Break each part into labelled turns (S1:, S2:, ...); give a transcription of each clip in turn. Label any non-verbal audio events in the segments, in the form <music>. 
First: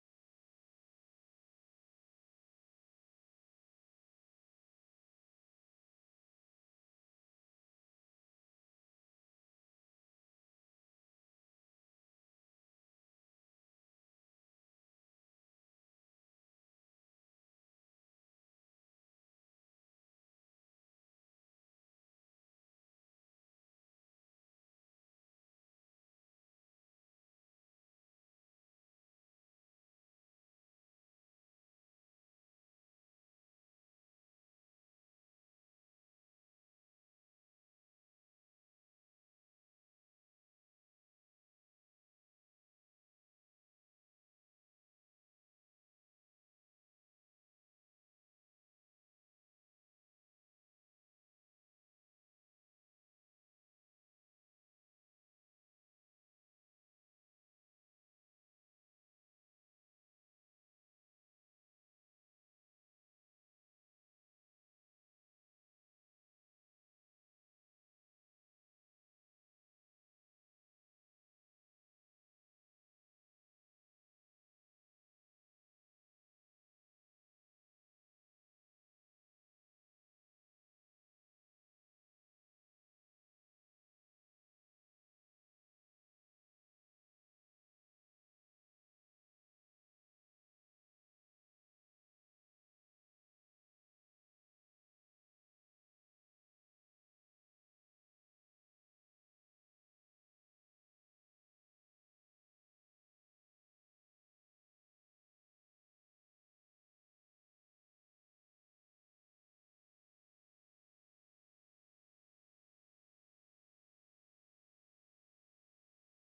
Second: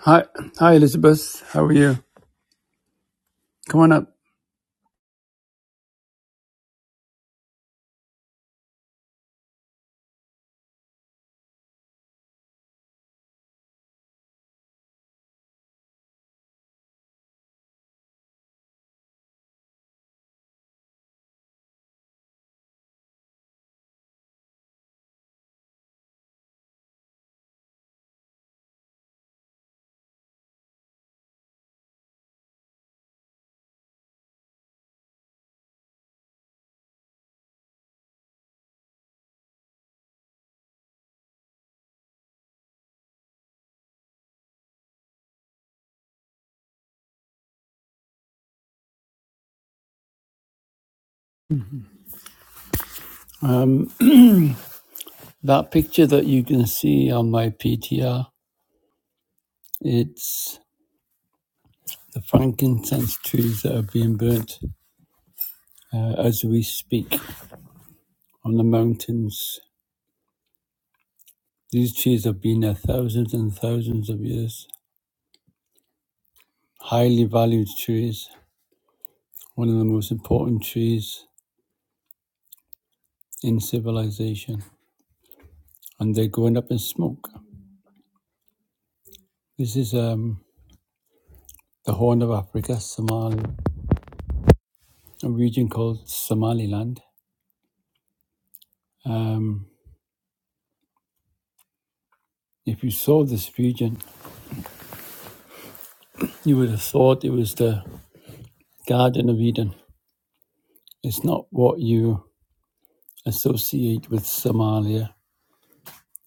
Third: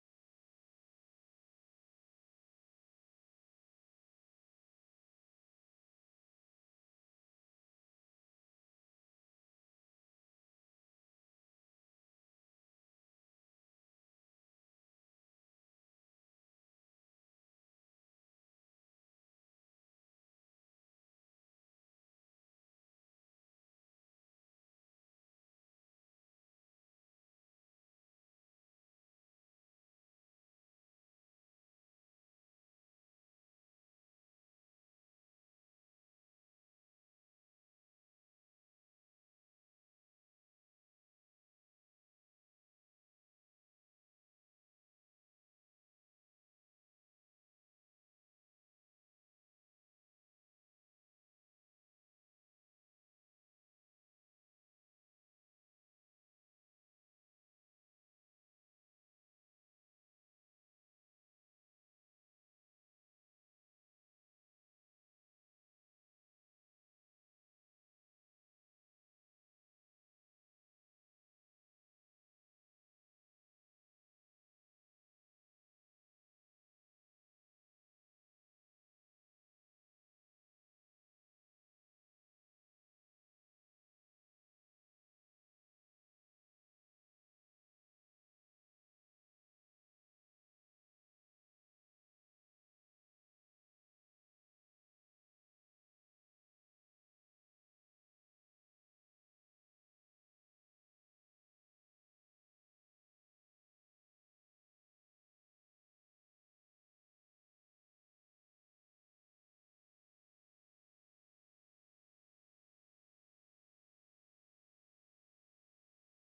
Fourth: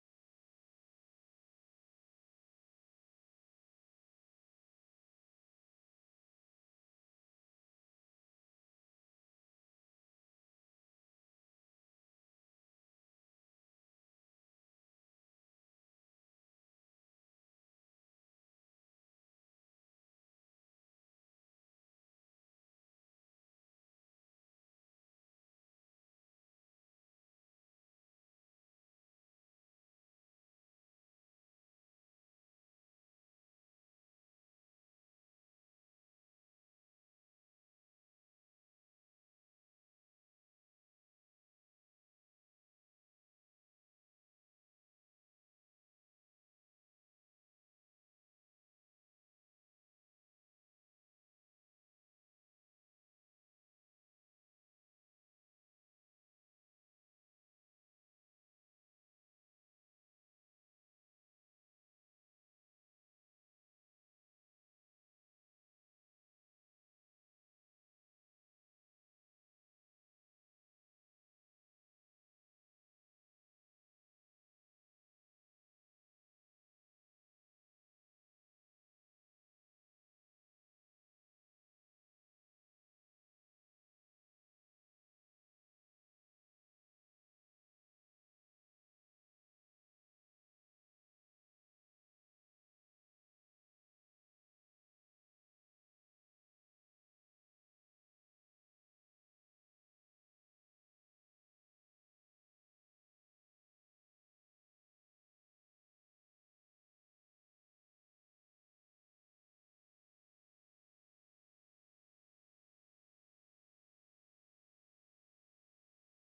S1: Hi, hi Elizabeth. How are you? Come on up. Um, that picture that you can see on my PTR, it's the frankincense trees that are being burnt uh, as we speak on the mountains. These trees have been there thousands and thousands of years. Highly valued trees, one of the most important trees in civilization, and they're going up in smoke. This is um, the Horn of Africa, Somali, a region called Somaliland. Um, if you saw this region, you would have thought it was the Garden of Eden. It's not what you associate with Somalia.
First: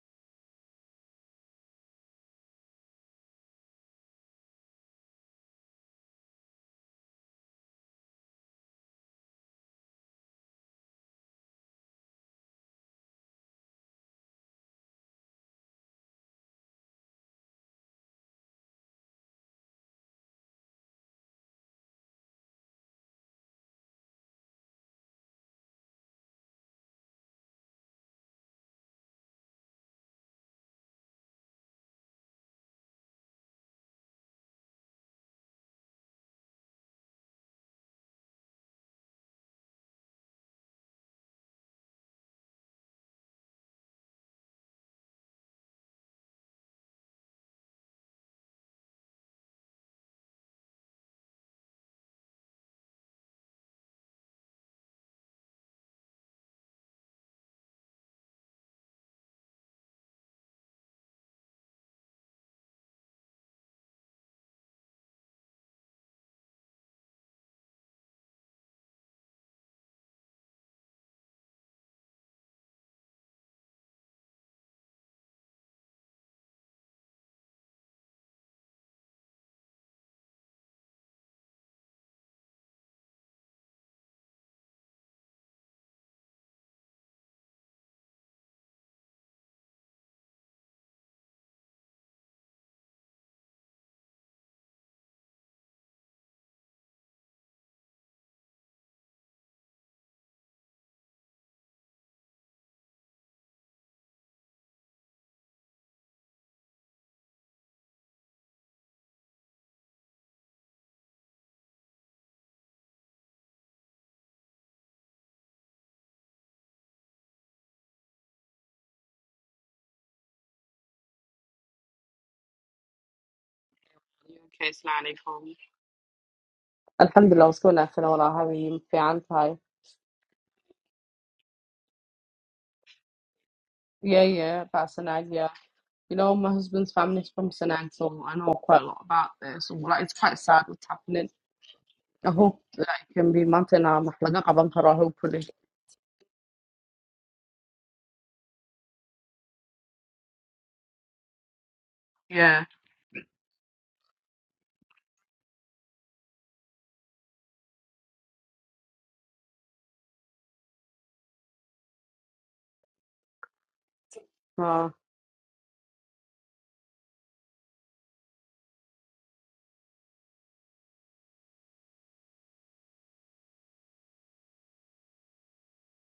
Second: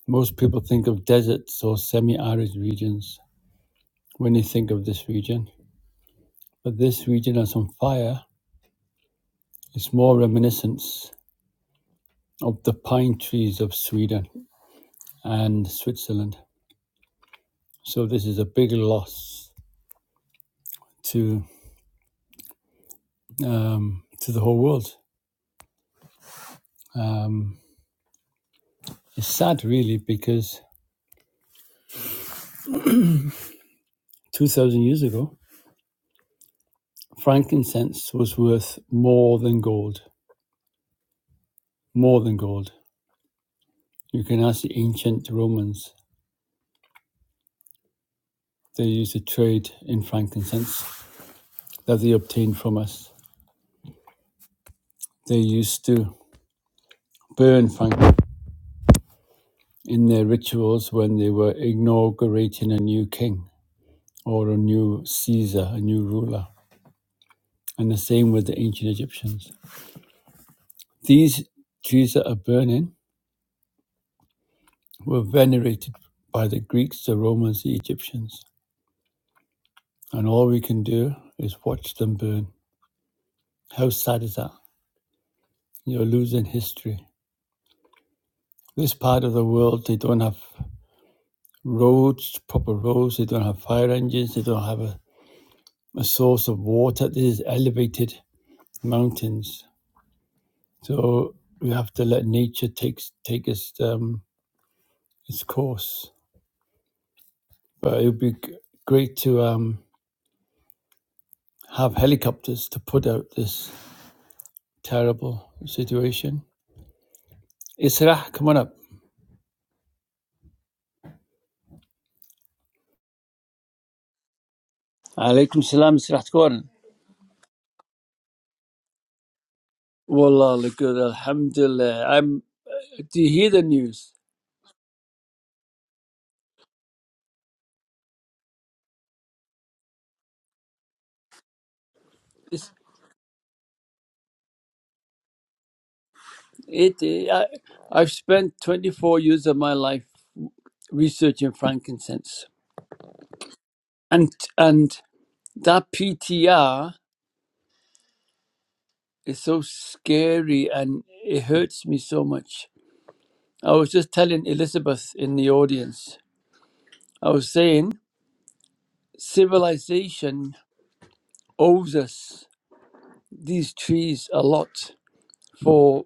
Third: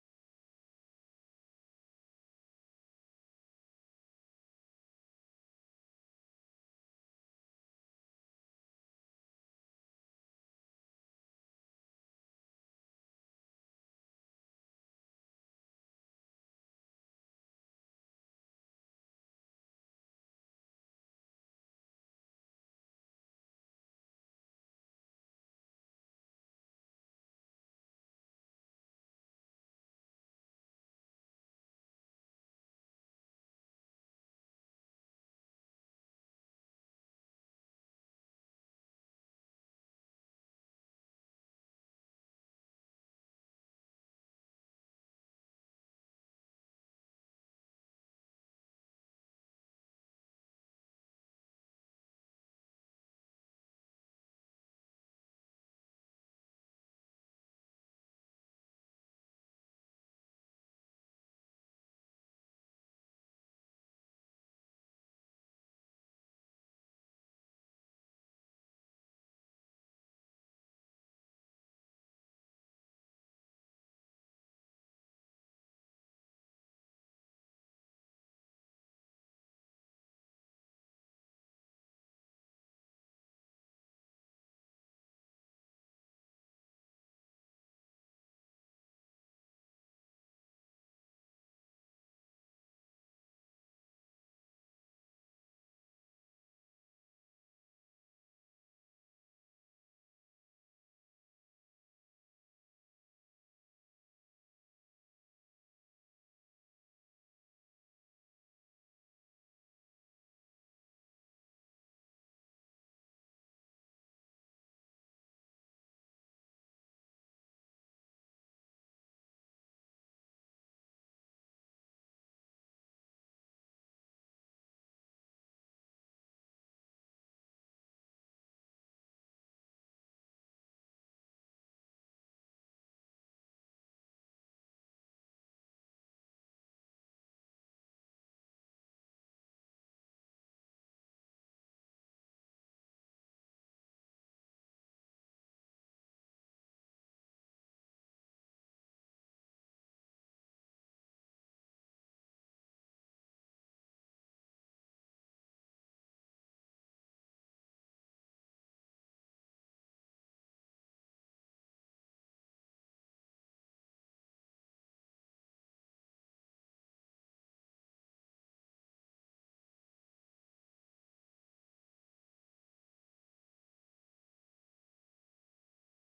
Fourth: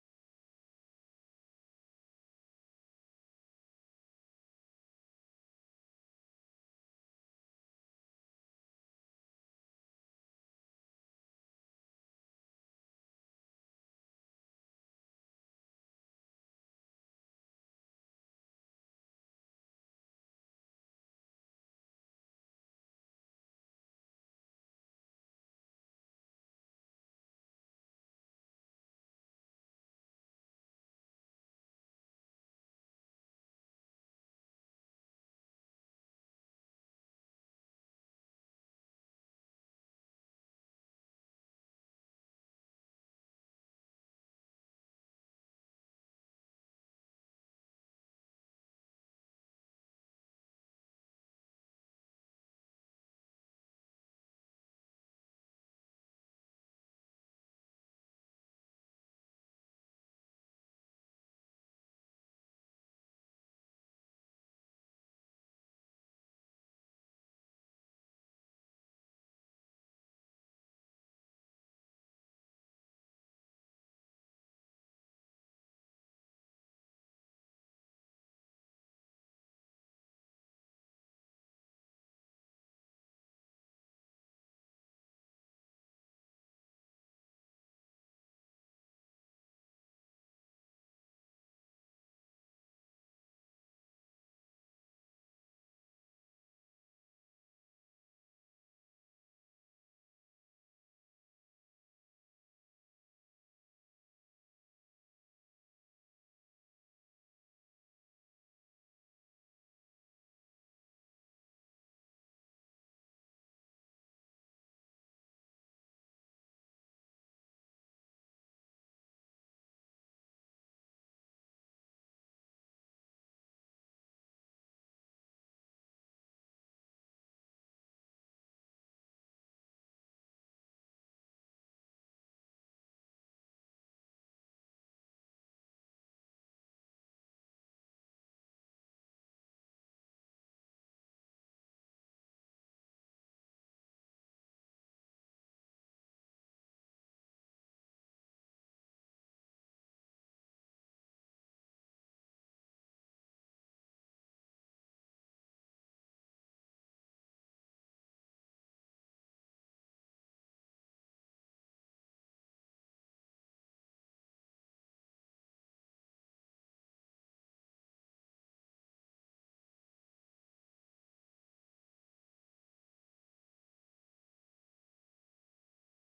S1: Most people think of deserts or semi arid regions when they think of this region, but this region is on fire. It's more reminiscent of the pine trees of Sweden and Switzerland. So this is a big loss to um, to the whole world. Um, it's sad, really, because two thousand years ago, frankincense was worth more than gold. More than gold. You can ask the ancient Romans. They used to trade in frankincense that they obtained from us. They used to burn frankincense in their rituals when they were inaugurating a new king or a new Caesar, a new ruler. And the same with the ancient Egyptians. These trees that are burning were venerated by the Greeks, the Romans, the Egyptians. And all we can do is watch them burn. How sad is that? You're losing history. This part of the world, they don't have roads, proper roads, they don't have fire engines, they don't have a, a source of water. This is elevated mountains. So we have to let nature take, take its, um, its course. But it would be great to um, have helicopters to put out this terrible situation. Israh, come on up.
S2: Okay, Salaam alaikum.
S1: Alaikum salam, Mr. Gordon.
S2: Alhamdulillah, what's going on, Fenora? How are you? Fine, hi.
S1: Wallah, look good, alhamdulillah. I'm, do you hear the news?
S2: Yeah, yeah, about Sanag, yeah. You know, my husband's family is from Sanag, so I know quite a lot about this. So, like, it's quite sad what's happening. I hope
S1: It's,
S2: that it can be Montana, Mahlaga, Abankara, hopefully.
S1: it, I, I've spent 24 years of my life researching frankincense.
S2: Yeah,
S1: And, and that PTR is so scary and it hurts me so much. I was just telling
S2: uh,
S1: Elizabeth in the audience, I was saying civilization owes us. these trees a lot for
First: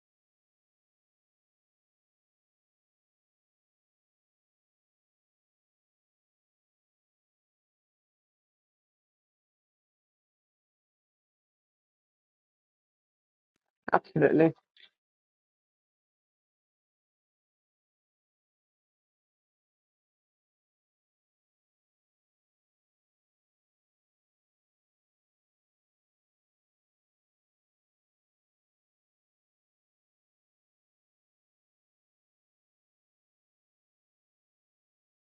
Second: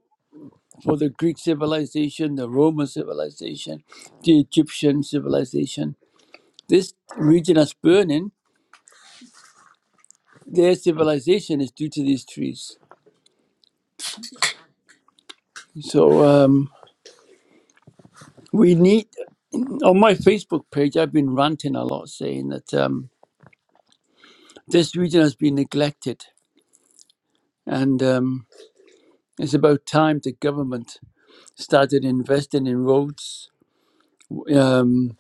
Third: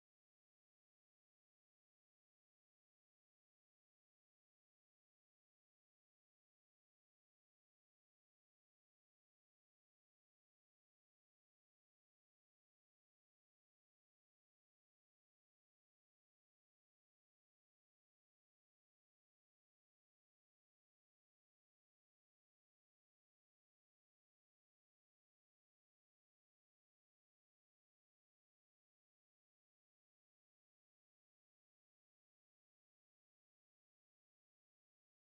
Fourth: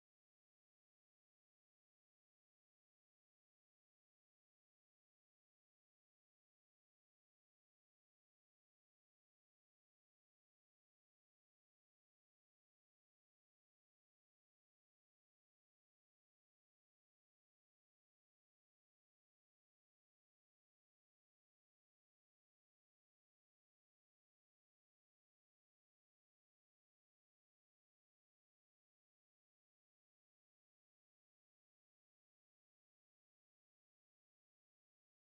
S1: for the Greek civilization, the Roman civilization, the Egyptian civilization. This region that's burning, their civilization is due to these trees.
S2: absolutely.
S1: So um, we need. On my Facebook page, I've been ranting a lot, saying that um, this region has been neglected, and um, it's about time the government started investing in roads, um,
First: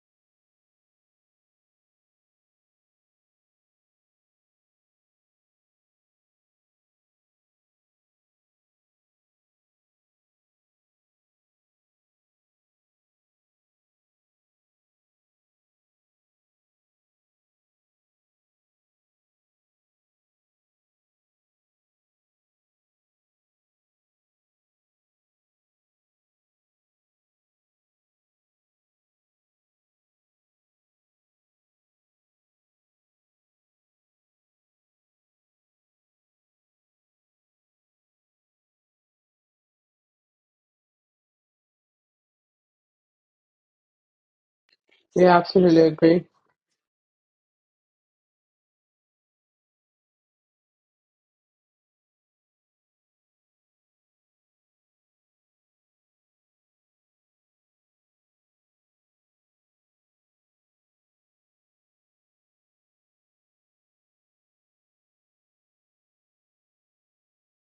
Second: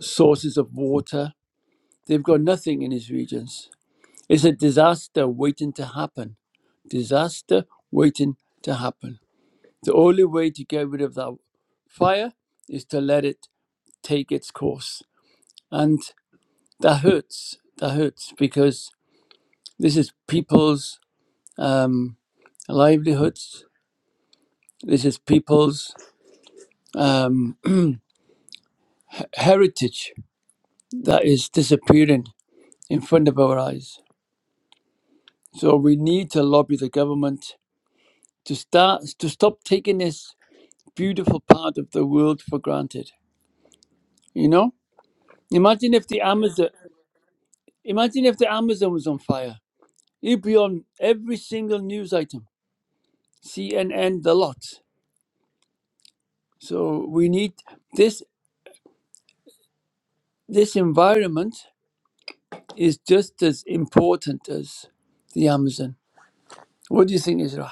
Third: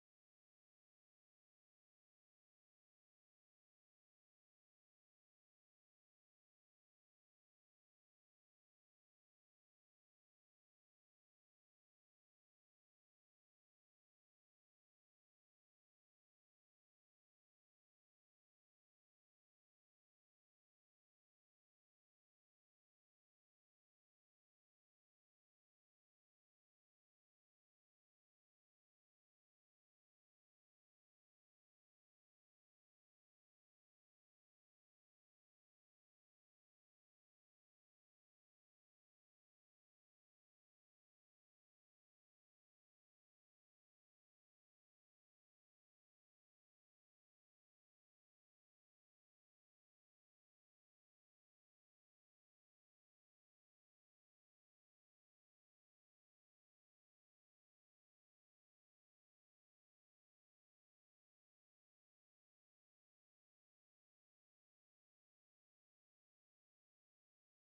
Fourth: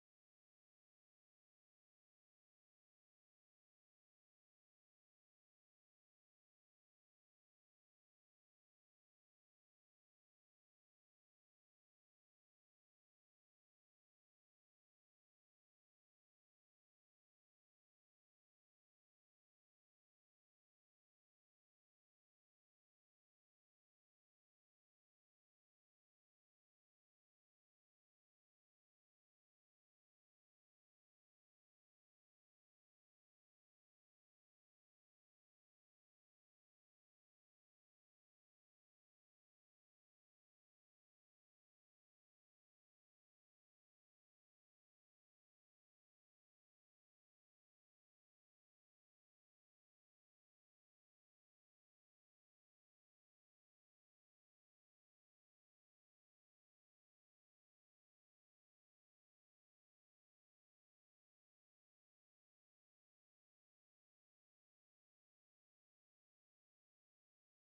S1: sources of water. They've got nothing in these regions It's a disaster waiting to happen. Disaster waiting to happen. The only way to get rid of that fire is to let it take its course. And that hurts. That hurts because this is people's um, livelihoods. This is people's um, <clears throat> heritage that is disappearing in front of our eyes. So we need to lobby the government to start to stop taking this beautiful part of the world for granted You know,
S2: Yeah, absolutely
S1: imagine if the
S2: agree.
S1: Amazon, imagine if the Amazon was on fire. It'd be on every single news item, CNN, the lot. So we need this. This environment is just as important as the Amazon. What do you think, Israel?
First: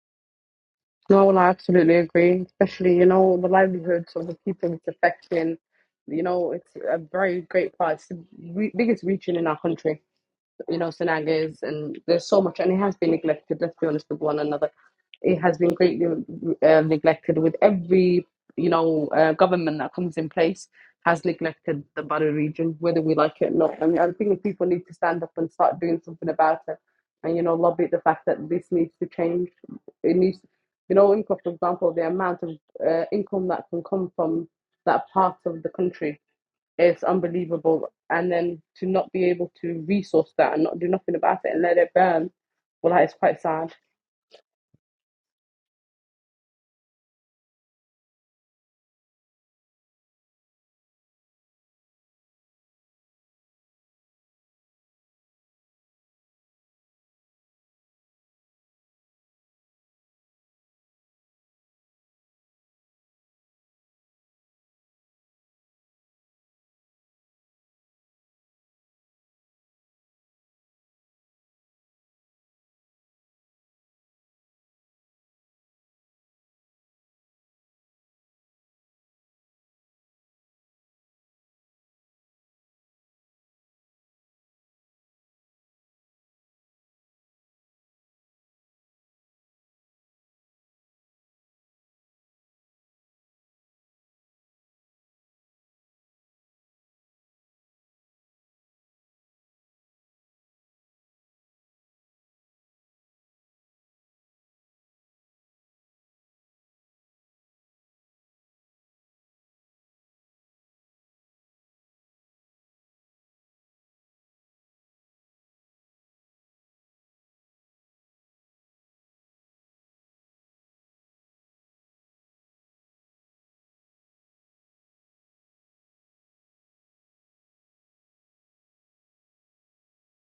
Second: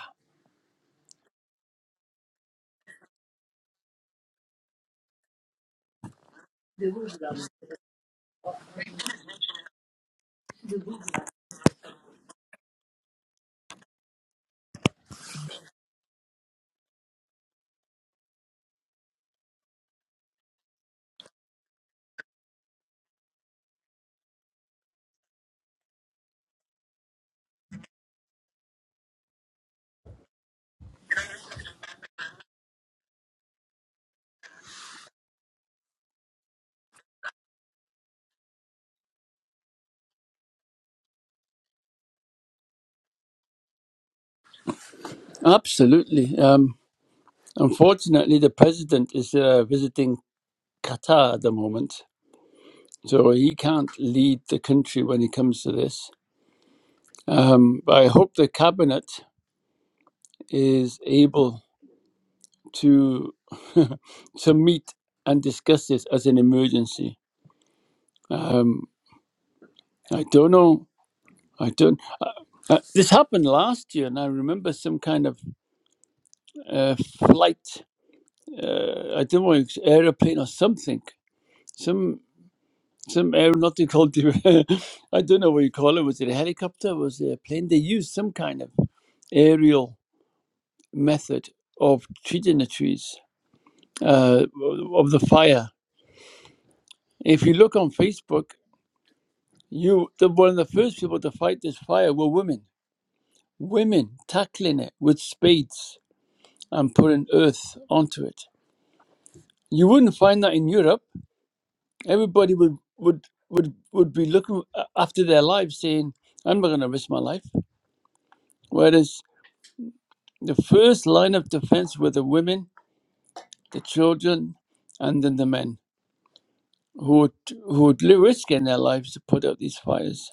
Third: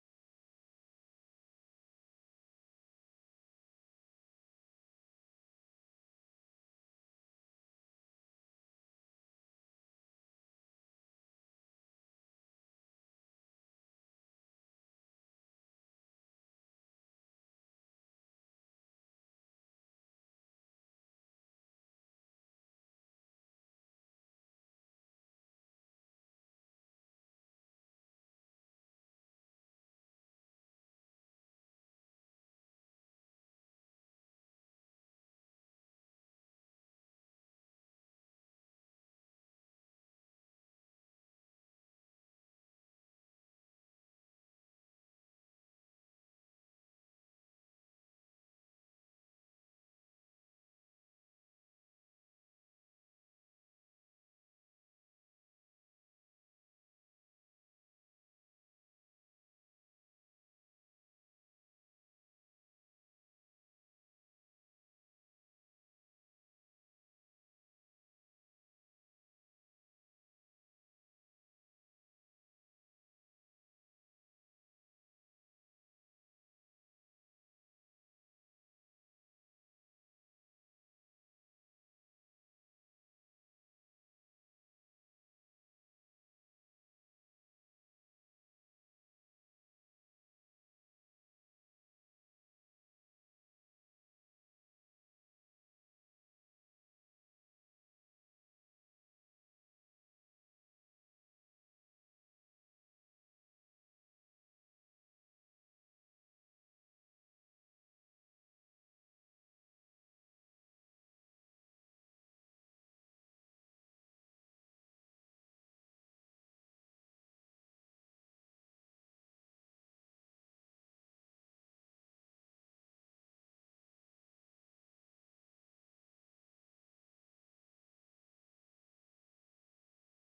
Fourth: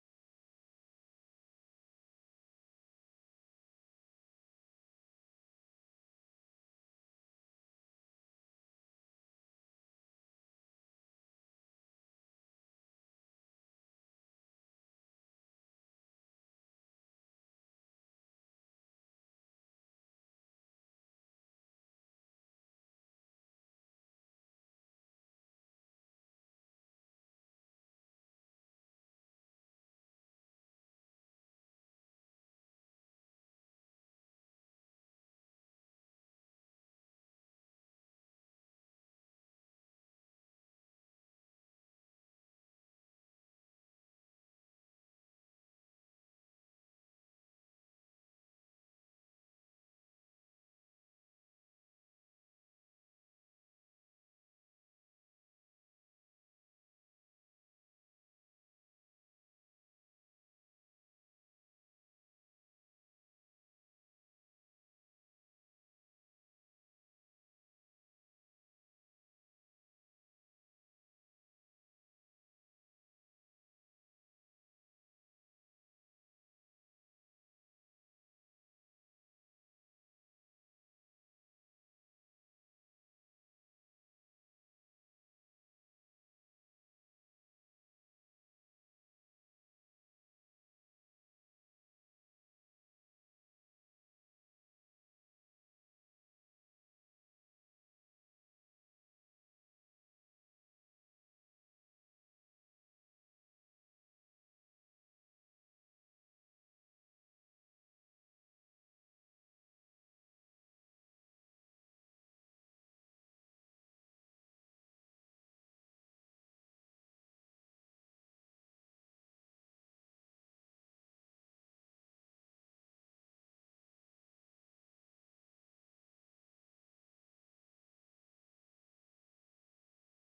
S2: No, well, I absolutely agree, especially, you know, the livelihoods of the people it's affecting. You know, it's a very great part. It's the re- biggest region in our country. you know, Sanagas, and there's so much, and it has been neglected. Let's be honest with one another. It has been greatly uh, neglected with every, you know, uh, government that comes in place has neglected the Bari region, whether we like it or not. I mean, I think people need to stand up and start doing something about it, and you know, lobby the fact that this needs to change. It needs, you know, income, for example, the amount of uh, income that can come from that part of the country it's unbelievable. And then to not be able to resource that and not do nothing about it and let it burn, well, that is quite sad.
S1: Absolutely. Um, unfortunately, the president is uh, visiting Qatar at the moment, so he can't lead the country when it comes to this. Um, but I hope the cabinet is able to <laughs> to meet and discuss this as an emergency. Um, I don't know. I don't. Uh, uh, this happened last year, and I remember some kind of uh, flight. Uh, I don't know, it's aeroplane or something. Some some aeronautical. de- <laughs> I don't know what you call it. Was it a helicopter? Was it a plane? They used some kind of aerial method of treating the trees uh, of the fire. If you look on Facebook, You, the one of the first people to fight this fire were women. Women tackling it with spades and putting earth onto it. You wouldn't find that in Europe. Everybody would would would would be looking after their lives, saying, "I'm not going to risk my life." Whereas the first line of defense were the women, the children, and then the men who would, who would risk in their lives to put out these fires.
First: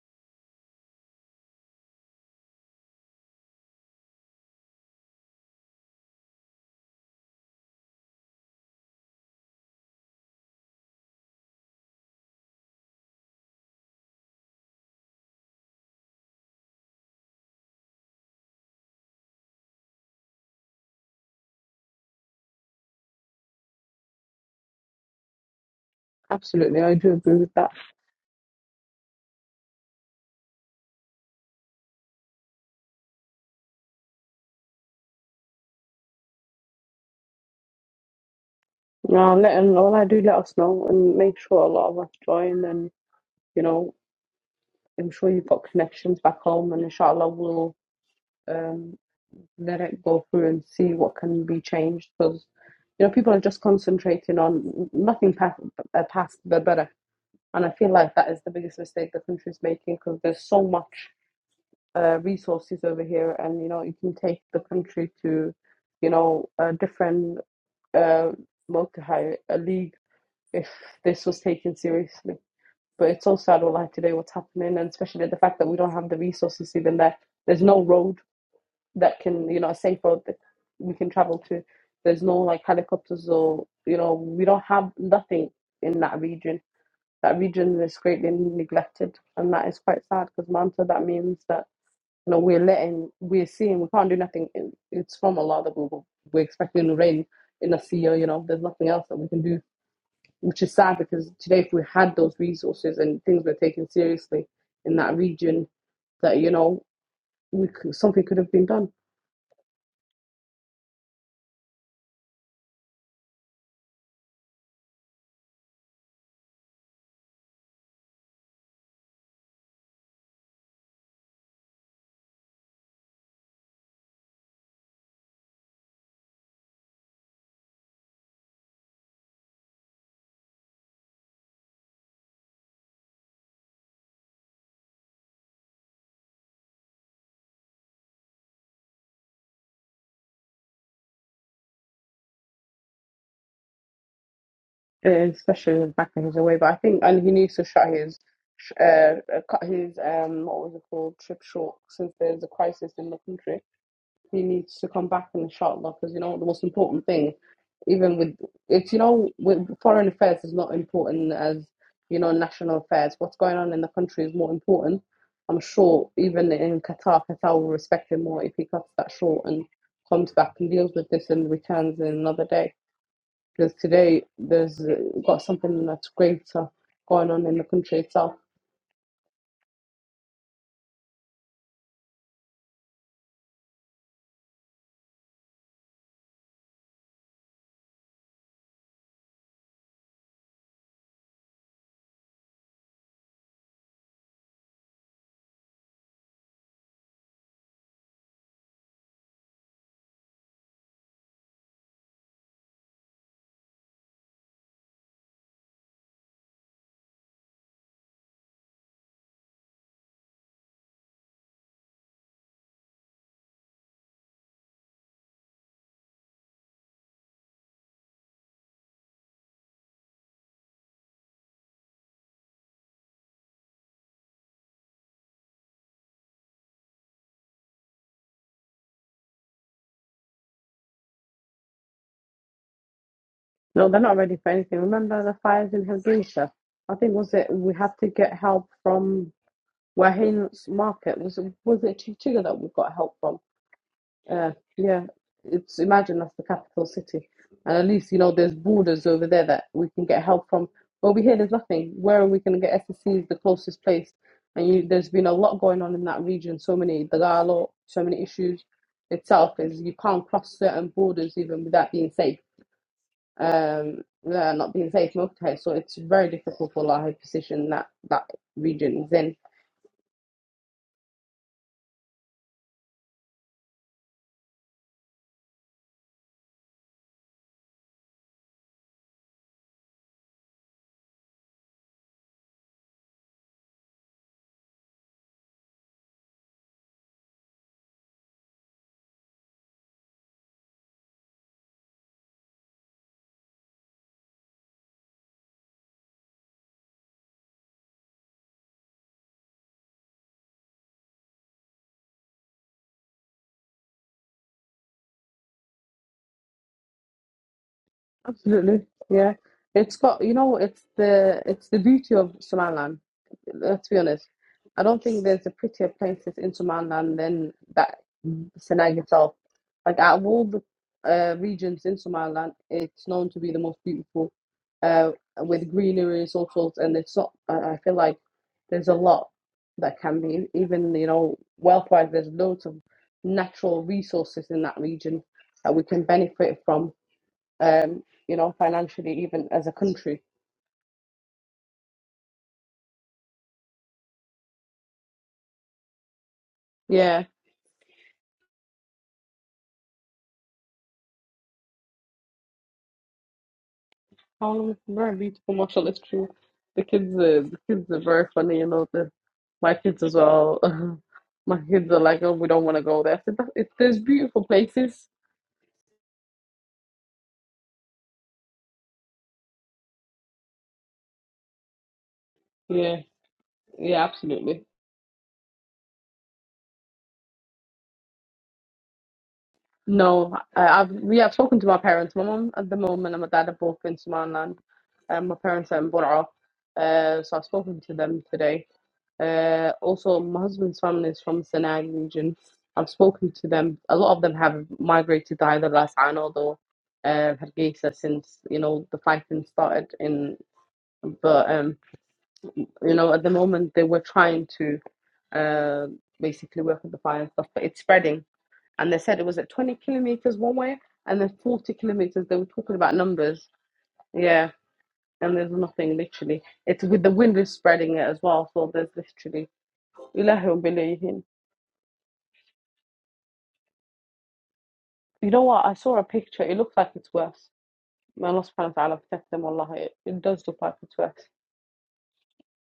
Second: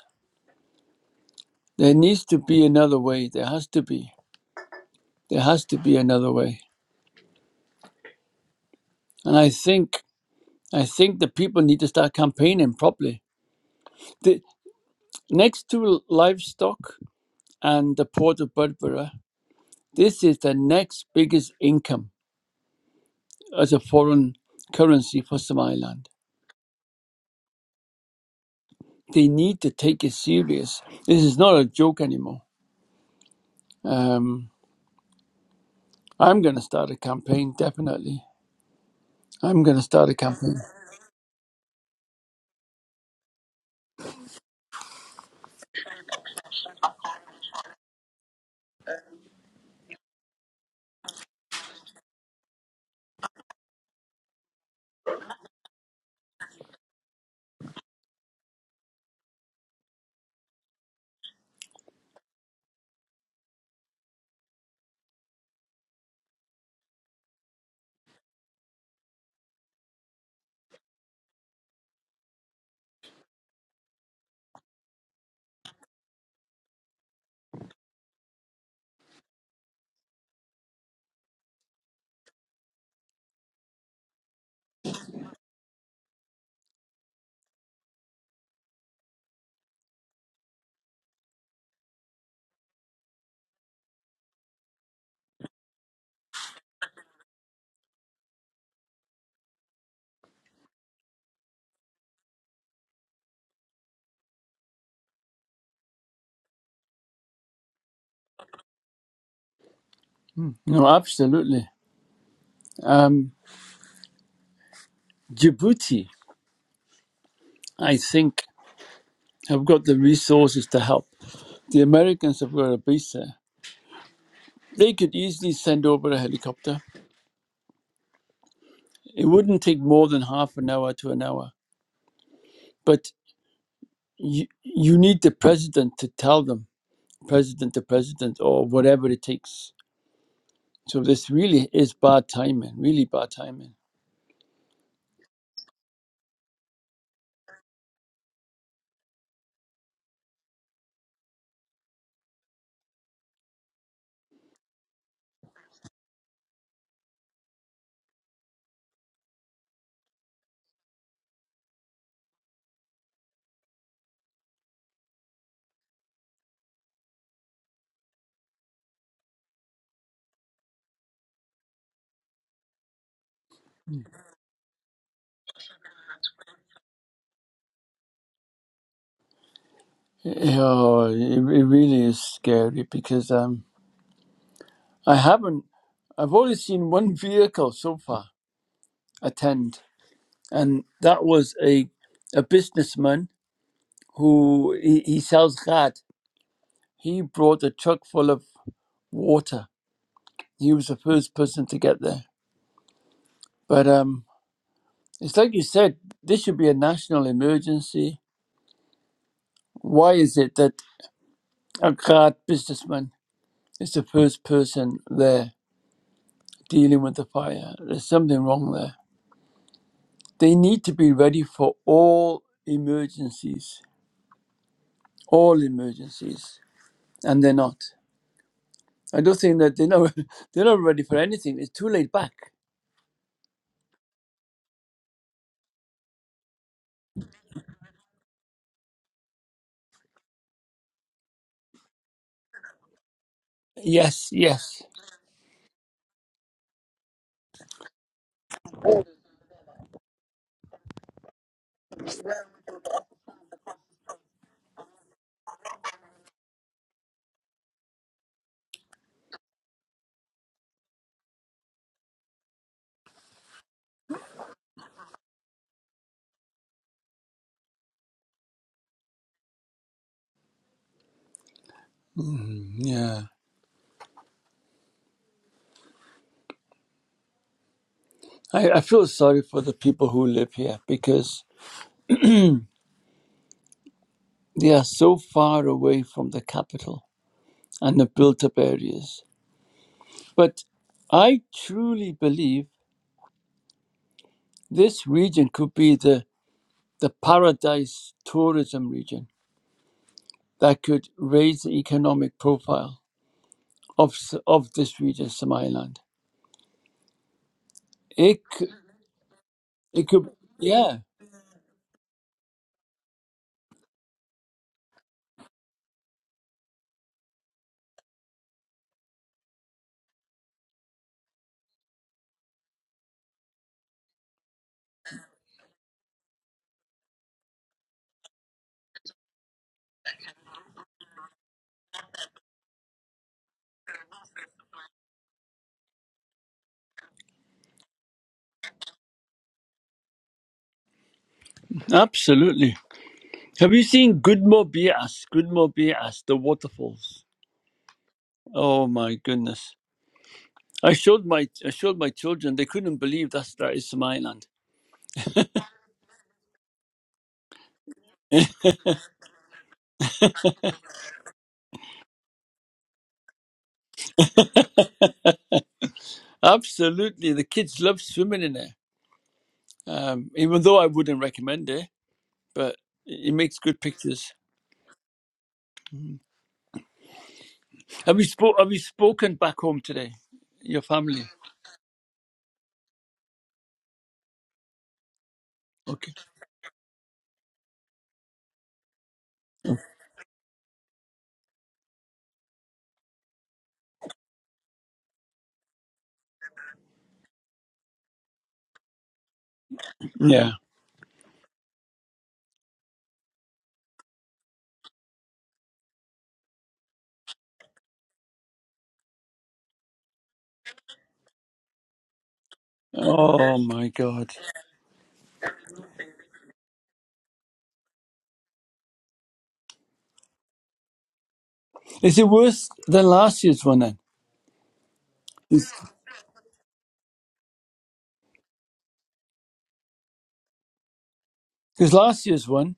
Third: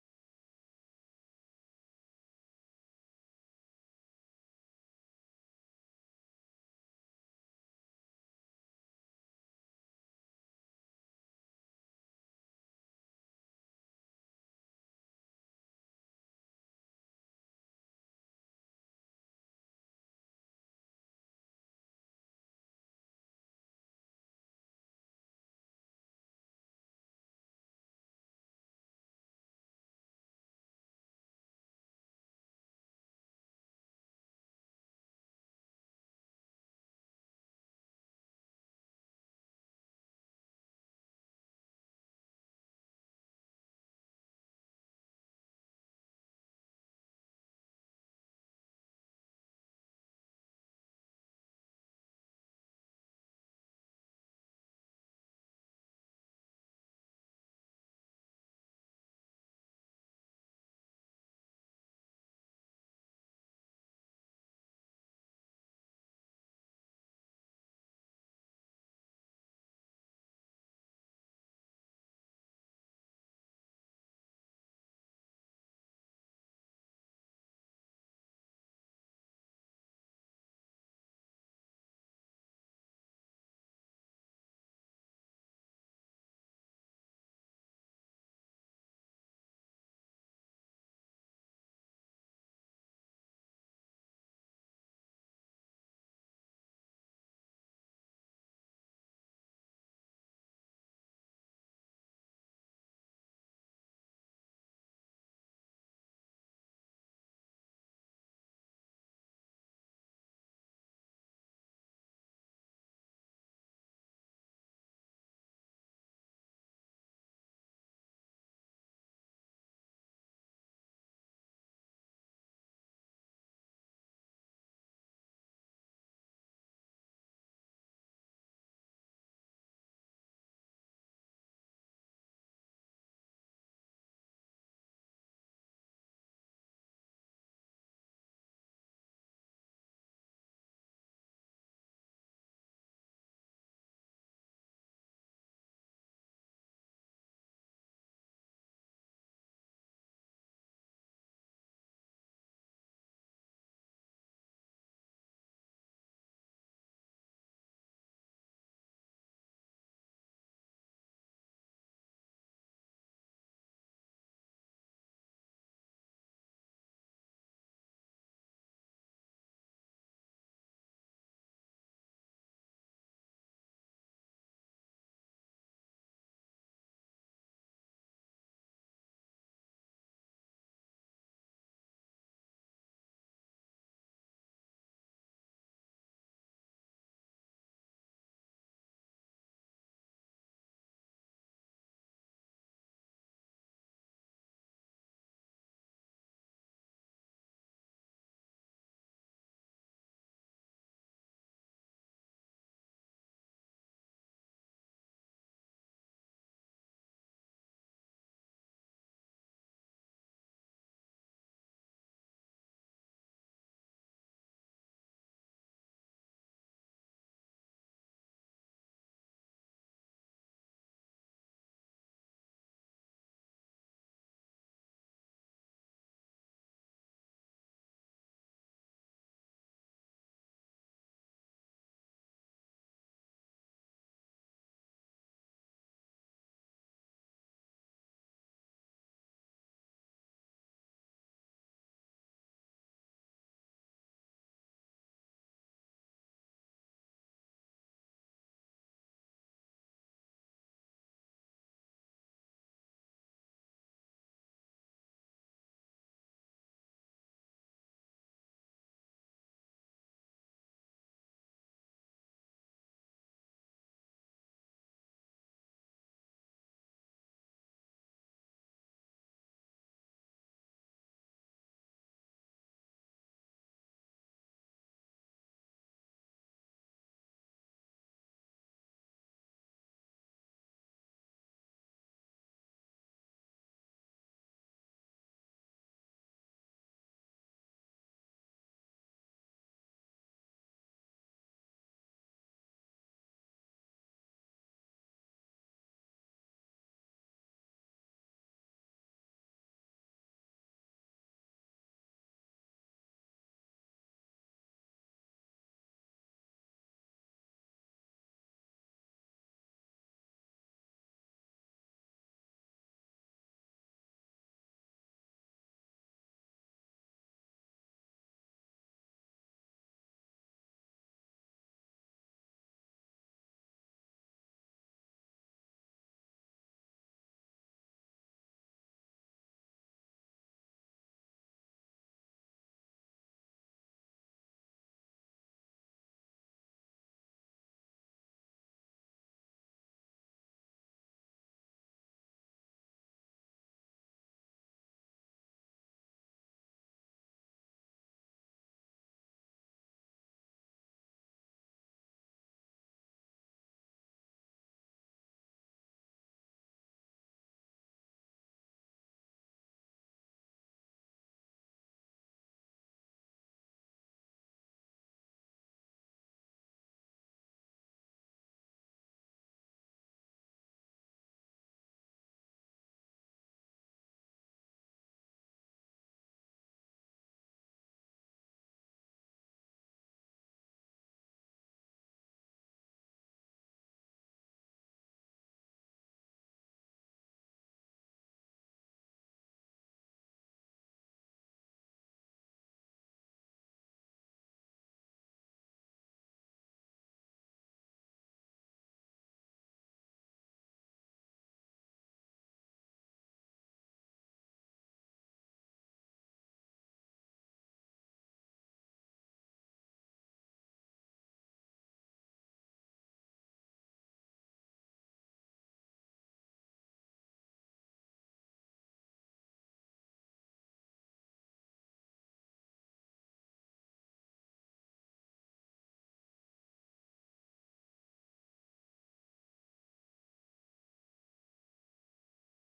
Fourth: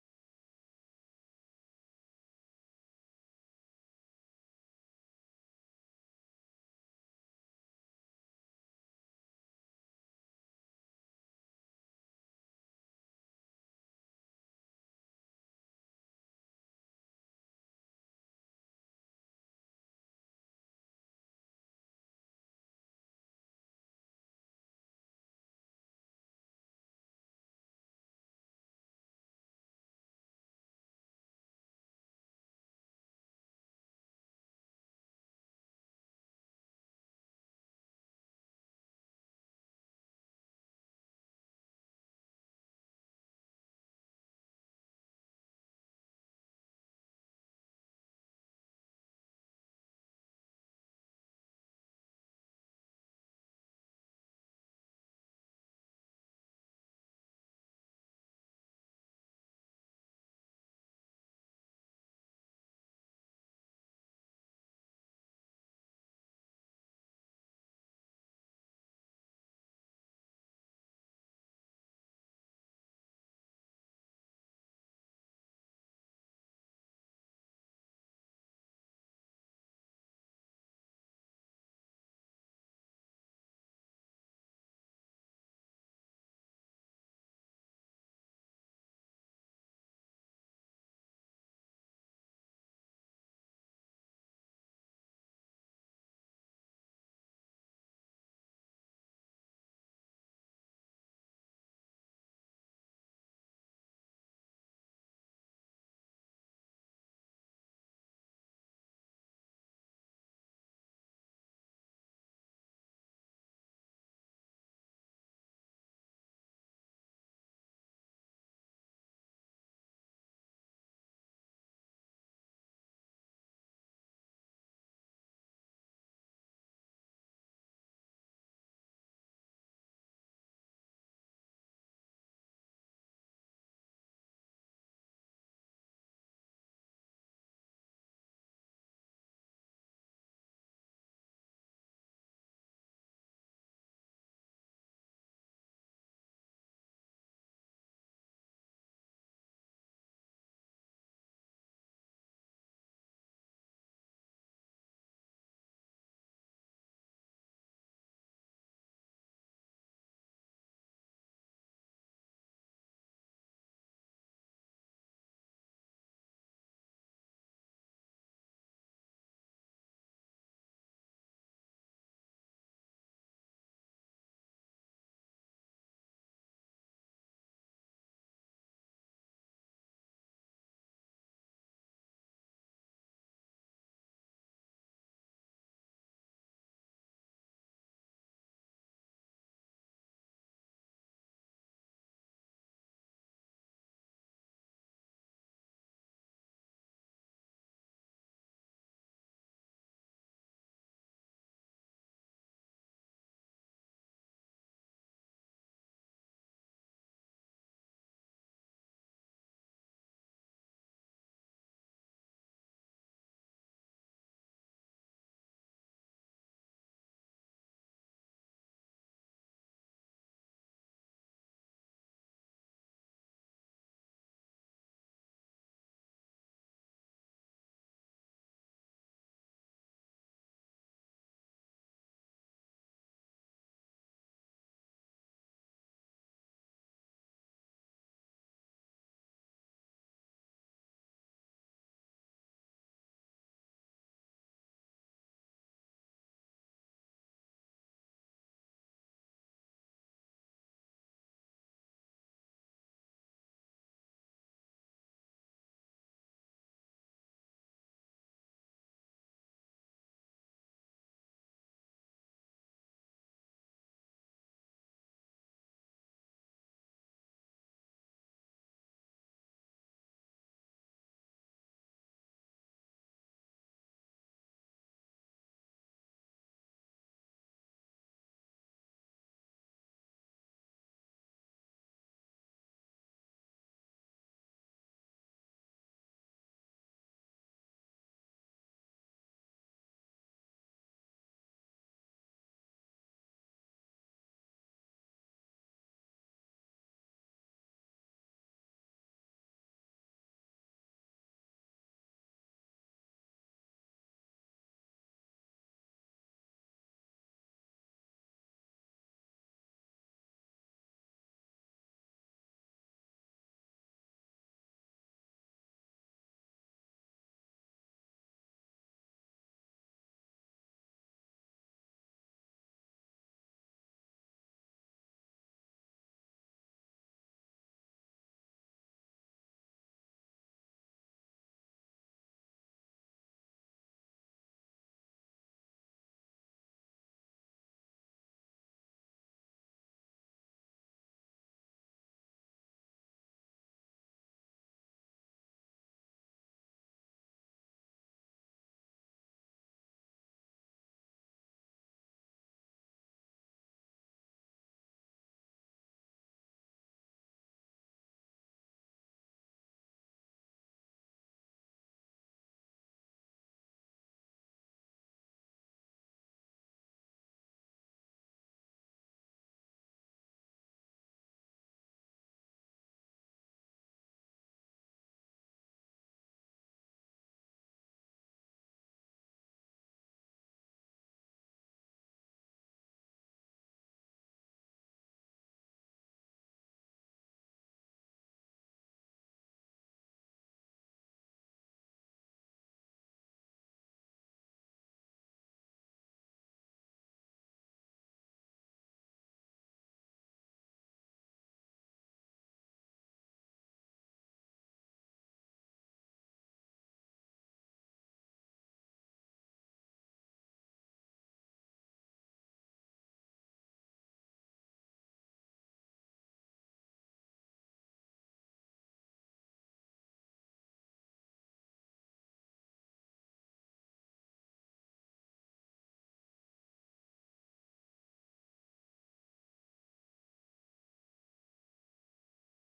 S1: There needs to be another way. There has to be. There has to be another way. And I think I think the people need to start campaigning properly. The, next to livestock and the port of Berbera, this is the next biggest income as a foreign currency for Somaliland.
S2: Absolutely, I do agree with that.
S1: They need to take it serious. This is not a joke anymore. Um, I'm going to start a campaign, definitely.
S2: Now, let
S1: I'm
S2: and
S1: going to
S2: all I
S1: start a
S2: do, let us
S1: campaign.
S2: know and make sure a lot of us join. And you know, I'm sure you've got connections back home, and inshallah, we'll um, let it go through and see what can be changed because you know people are just concentrating on nothing past, uh, past the better. And I feel like that is the biggest mistake the country is making because there's so much uh, resources over here, and you know you can take the country to, you know, a different uh, multi a league if this was taken seriously. But it's so sad, all like today, what's happening, and especially the fact that we don't have the resources even there. There's no road that can, you know, a safe road that we can travel to. There's no like helicopters or you know, we don't have nothing in that region. That region is greatly neglected, and that is quite sad because Manta. That means that know, we're letting, we're seeing, we can't do nothing. It's from Allah that we, we're expecting the rain in a year, you know, there's nothing else that we can do, which is sad because today, if we had those resources and things were taken seriously in that region, that, you know, we could, something could have been done,
S1: No, absolutely. Um, Djibouti, I think, have got the resources to help. The Americans have got a base there They could easily send over a helicopter. It wouldn't take more than half an hour to an hour. But you, you need the president to tell them, president to president, or whatever it takes. So this really is bad timing, really bad timing.
S2: uh, especially back in his away. But I think, and he needs to shut his, uh, uh, cut his, um, what was it called, trip short since there's a crisis in the country he needs to come back in the shot lot because you know the most important thing, even with it's you know with foreign affairs is not important as you know national affairs. What's going on in the country is more important. I'm sure even in Qatar, Qatar will respect him more if he cuts that short and comes back and deals with this and returns in another day. Because today there's uh, got something that's greater going on in the country itself.
S1: Oh, it, it really is scary because um, I haven't, I've only seen one <laughs> vehicle so far attend, and that was a a businessman who he, he sells gas. He brought a truck full of water He was the first person to get there. But um, it's like you said, this should be a national emergency. Why is it that a card businessman is the first person there dealing with the fire? There's something wrong there. They need to be ready for all emergencies, all emergencies, and they're not. I don't think that they're not, <laughs> they're not ready for anything. It's too laid back.
S2: No, they're not ready for anything. Remember the fires in Hargeisa? I think was it we had to get help from Wahin's market. Was it was it Chichiga that we got help from?
S1: Yes,
S2: Uh,
S1: yes.
S2: yeah. It's imagine that's the capital city. And at least, you know, there's borders over there that we can get help from. Over here there's nothing. Where are we gonna get SSC is the closest place. And you, there's been a lot going on in that region, so many Dagalo, so many issues itself is you can't cross certain borders even without being safe um, uh, not being safe multiple so it's very difficult for our high position that that region is in.
S1: Yeah. I, I feel sorry for the people who live here because They are so far away from the capital and the built up areas. But I truly believe this region could be the, the paradise tourism region that could raise the economic profile of, S- of this region, Somaliland. It, c-
S2: Absolutely. Yeah. It's
S1: it
S2: got,
S1: could,
S2: you know, it's
S1: yeah,
S2: the it's the beauty of Somaliland. Let's be honest. I don't think there's a prettier places in Somaliland than that Senag itself. Like out of all the uh, regions in Somaliland, it's known to be the most beautiful, uh, with greenery and so And it's not. I I feel like there's a lot that can be, even you know, wealth-wise. There's loads of natural resources in that region that we can benefit from um, you know, financially, even as a country.
S1: absolutely. Have you seen Gudmo Bias? Gudmo Bias, the
S2: Yeah.
S1: waterfalls. Oh my goodness. I showed my I showed my children. They couldn't believe that's that is Somaliland.
S2: How long very beautiful martial history. The kids are the kids are very funny, you know, the my kids as well. <laughs> my kids are like, Oh, we don't wanna go there. I said, "But it, there's beautiful places.
S1: Absolutely, the kids love swimming in it. Um, even though I wouldn't recommend it, but
S2: Yeah,
S1: it makes good
S2: yeah,
S1: pictures.
S2: absolutely.
S1: Have you spoke? Have you spoken back home today?
S2: No, I,
S1: Your
S2: I've we
S1: family?
S2: have spoken to my parents. My mum at the moment and my dad are both in Somaliland. And my parents are in
S1: Okay.
S2: Bora. Uh, so I've spoken to them today Uh, also, my husband's family is from Sanaa region. I've spoken to them. A lot of them have migrated to either Ras An or uh, Hargeisa since you know the fighting started. In
S1: Yeah.
S2: but um, you know at the moment they were trying to uh, basically work with the fire and stuff, but it's spreading. And they said it was at 20 kilometers one way, and then 40 kilometers. They were talking about numbers.
S1: Oh my God!
S2: Yeah, and there's nothing literally. It's with the wind is spreading it as well, so there's literally.
S1: Is it worse than last year's one then?
S2: You know what? I saw a picture. It looks like it's worse. May Allah subhanahu wa ta'ala protect them, Allah. It, it does look like it's worse.
S1: Because last year's one,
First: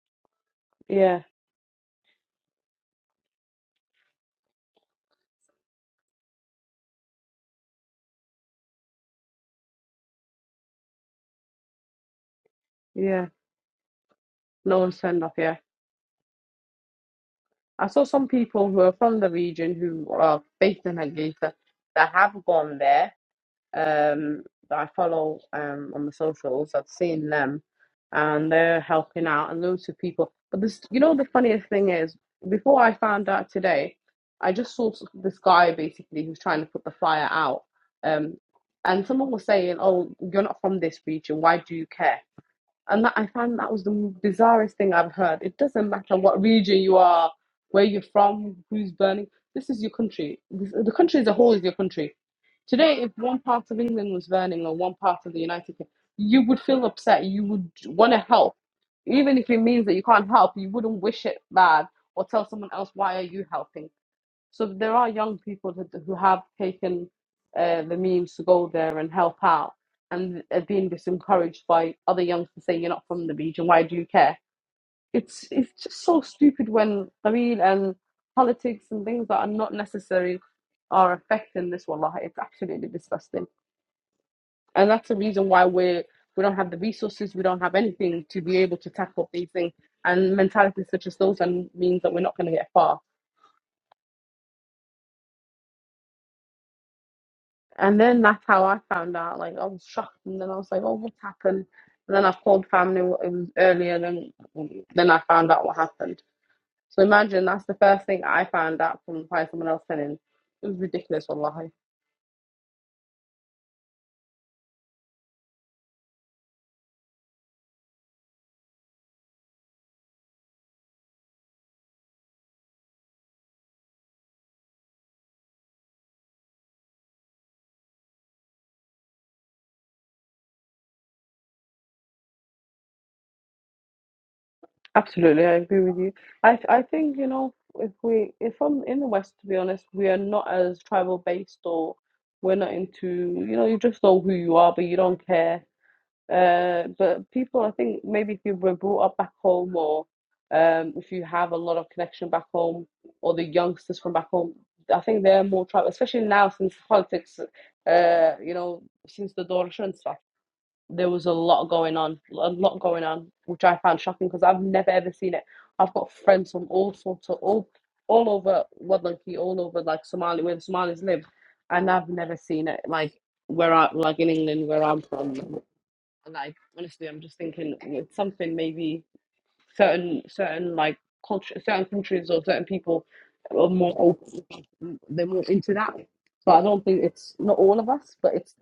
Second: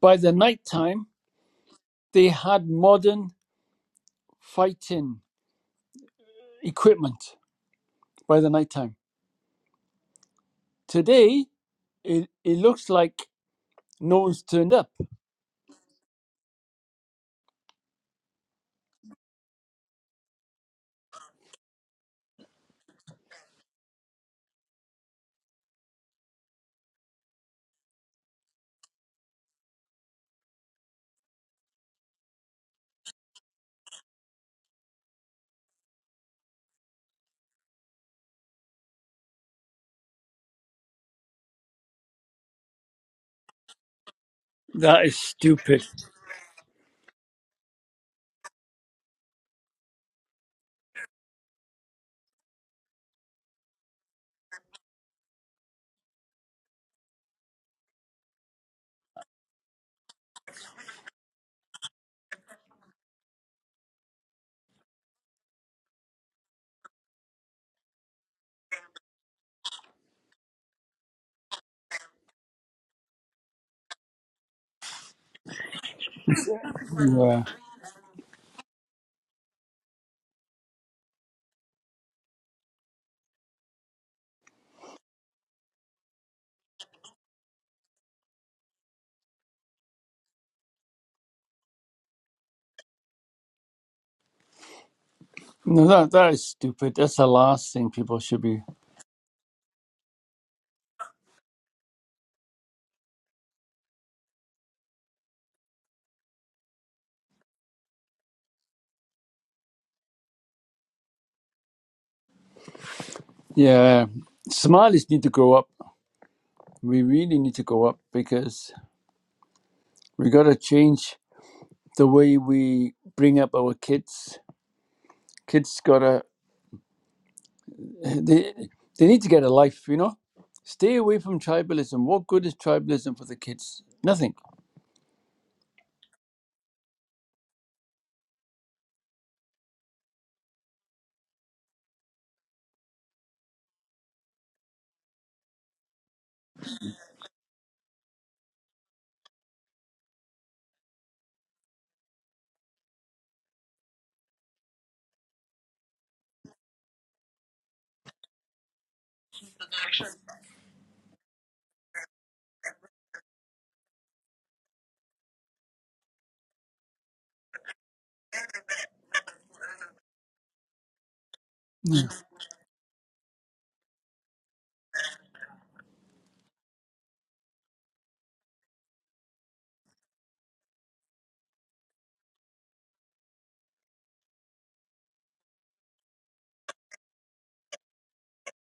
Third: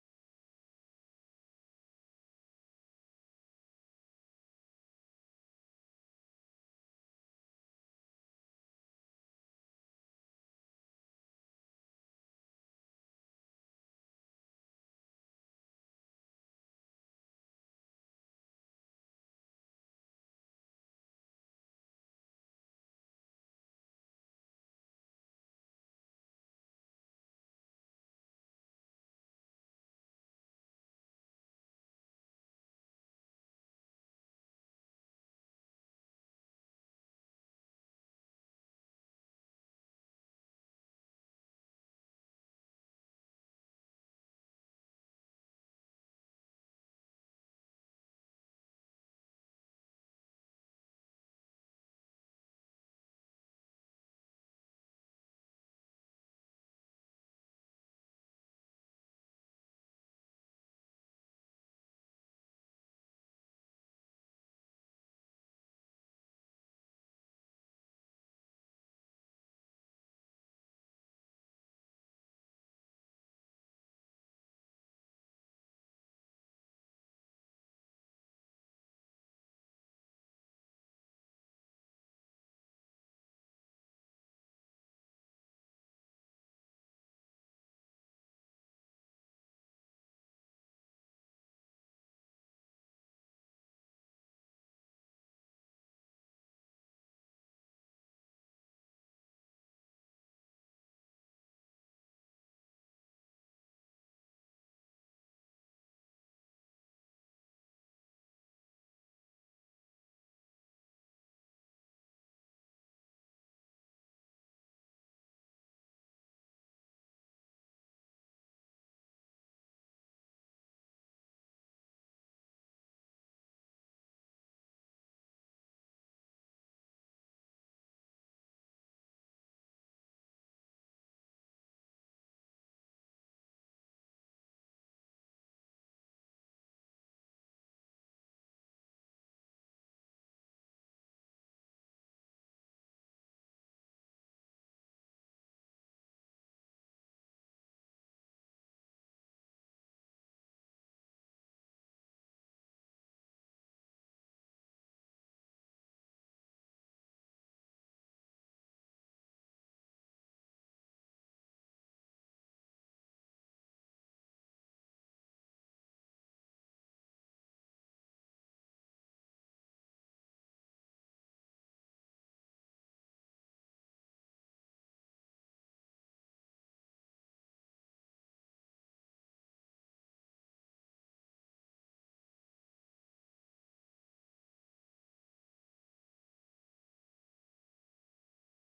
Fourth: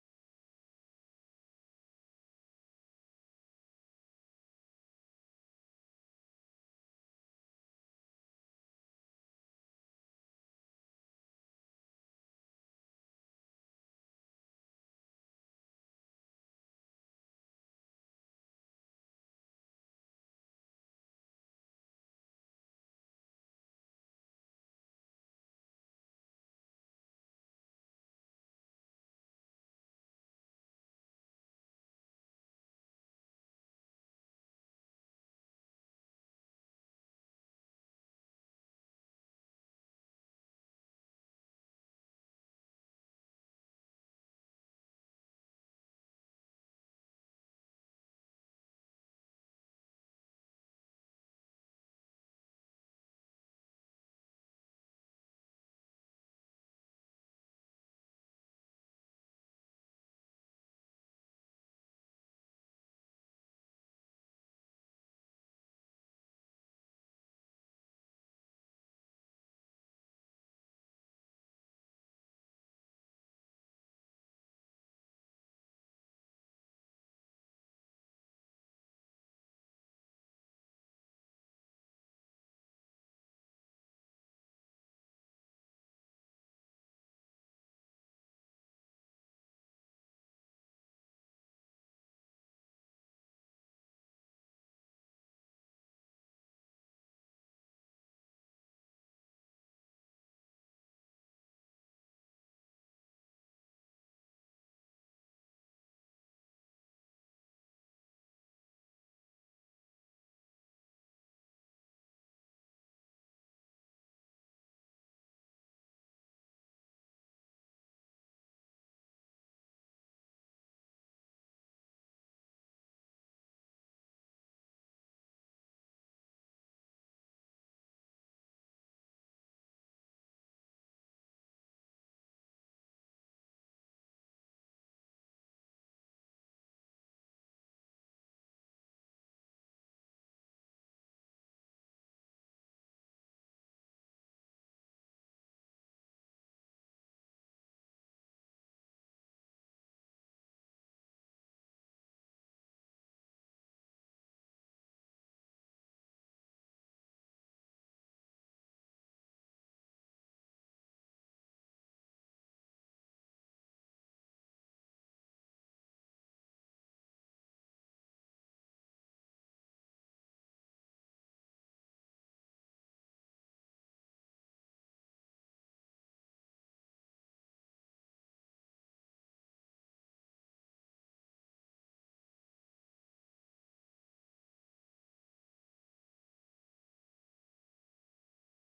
S1: by the night time,
S2: Yeah,
S1: they had modern fighting equipment. By the night time, today it it looks like
S2: yeah.
S1: no one's turned
S2: No
S1: up.
S2: one's turned off, yeah. I saw some people who are from the region who are based in Hargeisa that have gone there um, that I follow um, on the socials. I've seen them, and they're helping out and loads of people. But this, you know, the funniest thing is, before I found out today, I just saw s- this guy basically who's trying to put the flyer out, um, and someone was saying, "Oh, you're not from this region. Why do you care?" And that, I found that was the bizarrest thing
S1: That
S2: I've
S1: is
S2: heard. It
S1: stupid.
S2: doesn't matter what region you are, where you're from, who's burning. This is your country. This, the country as a whole is your country. Today, if one part of England was burning or one part of the United Kingdom, you would feel upset. You would want to help. Even if it means that you can't help, you wouldn't wish it bad or tell someone else, why are you helping? So there are young people who, who have taken uh, the means to go there and help out and are being disencouraged by other youngs to say, you're not from the region, why do you care? It's, it's just so stupid when
S1: Yeah.
S2: Qabil and politics and things that are not necessary are affecting this, wallah. It's absolutely disgusting. And that's the reason why we're, we don't have the resources, we don't have anything to be able to tackle these things. And mentalities such as those and means that we're not going to get far.
S1: No, no, that that is stupid. That's the last thing
S2: And
S1: people
S2: then
S1: should
S2: that's
S1: be.
S2: how I found out. Like I was shocked, and then I was like, "Oh, what happened?" And then I called family. It was earlier than then I found out what happened. So imagine that's the first thing I found out from by someone else telling. It was ridiculous, wallahi.
S1: Yeah, Somalis need to grow up. We really need to grow up because we gotta change the way we bring up our kids. Kids gotta they they need to get a life. You know, stay away from tribalism. What good is tribalism for the kids? Nothing.
S2: Absolutely, I agree with you. I I think you know if we if I'm in the West, to be honest, we are not as tribal based or we're not into you know you just know who you are, but you don't care Uh, but people, I think maybe if you were brought up back home or um, if you have a lot of connection back home or the youngsters from back home, I think they're more travel, especially now since politics, uh, you know, since the Dorsh and stuff, there was a lot going on, a lot going on, which I found shocking because I've never ever seen it. I've got friends from all sorts of, all, all over Wadlanki, all over like Somalia, where the Somalis live, and
S1: No,
S2: I've never seen it like where I, like in England, where I'm from like honestly i'm just thinking it's something maybe certain certain like culture certain countries or certain people are more open they're more into that so i don't think it's not all of us but it's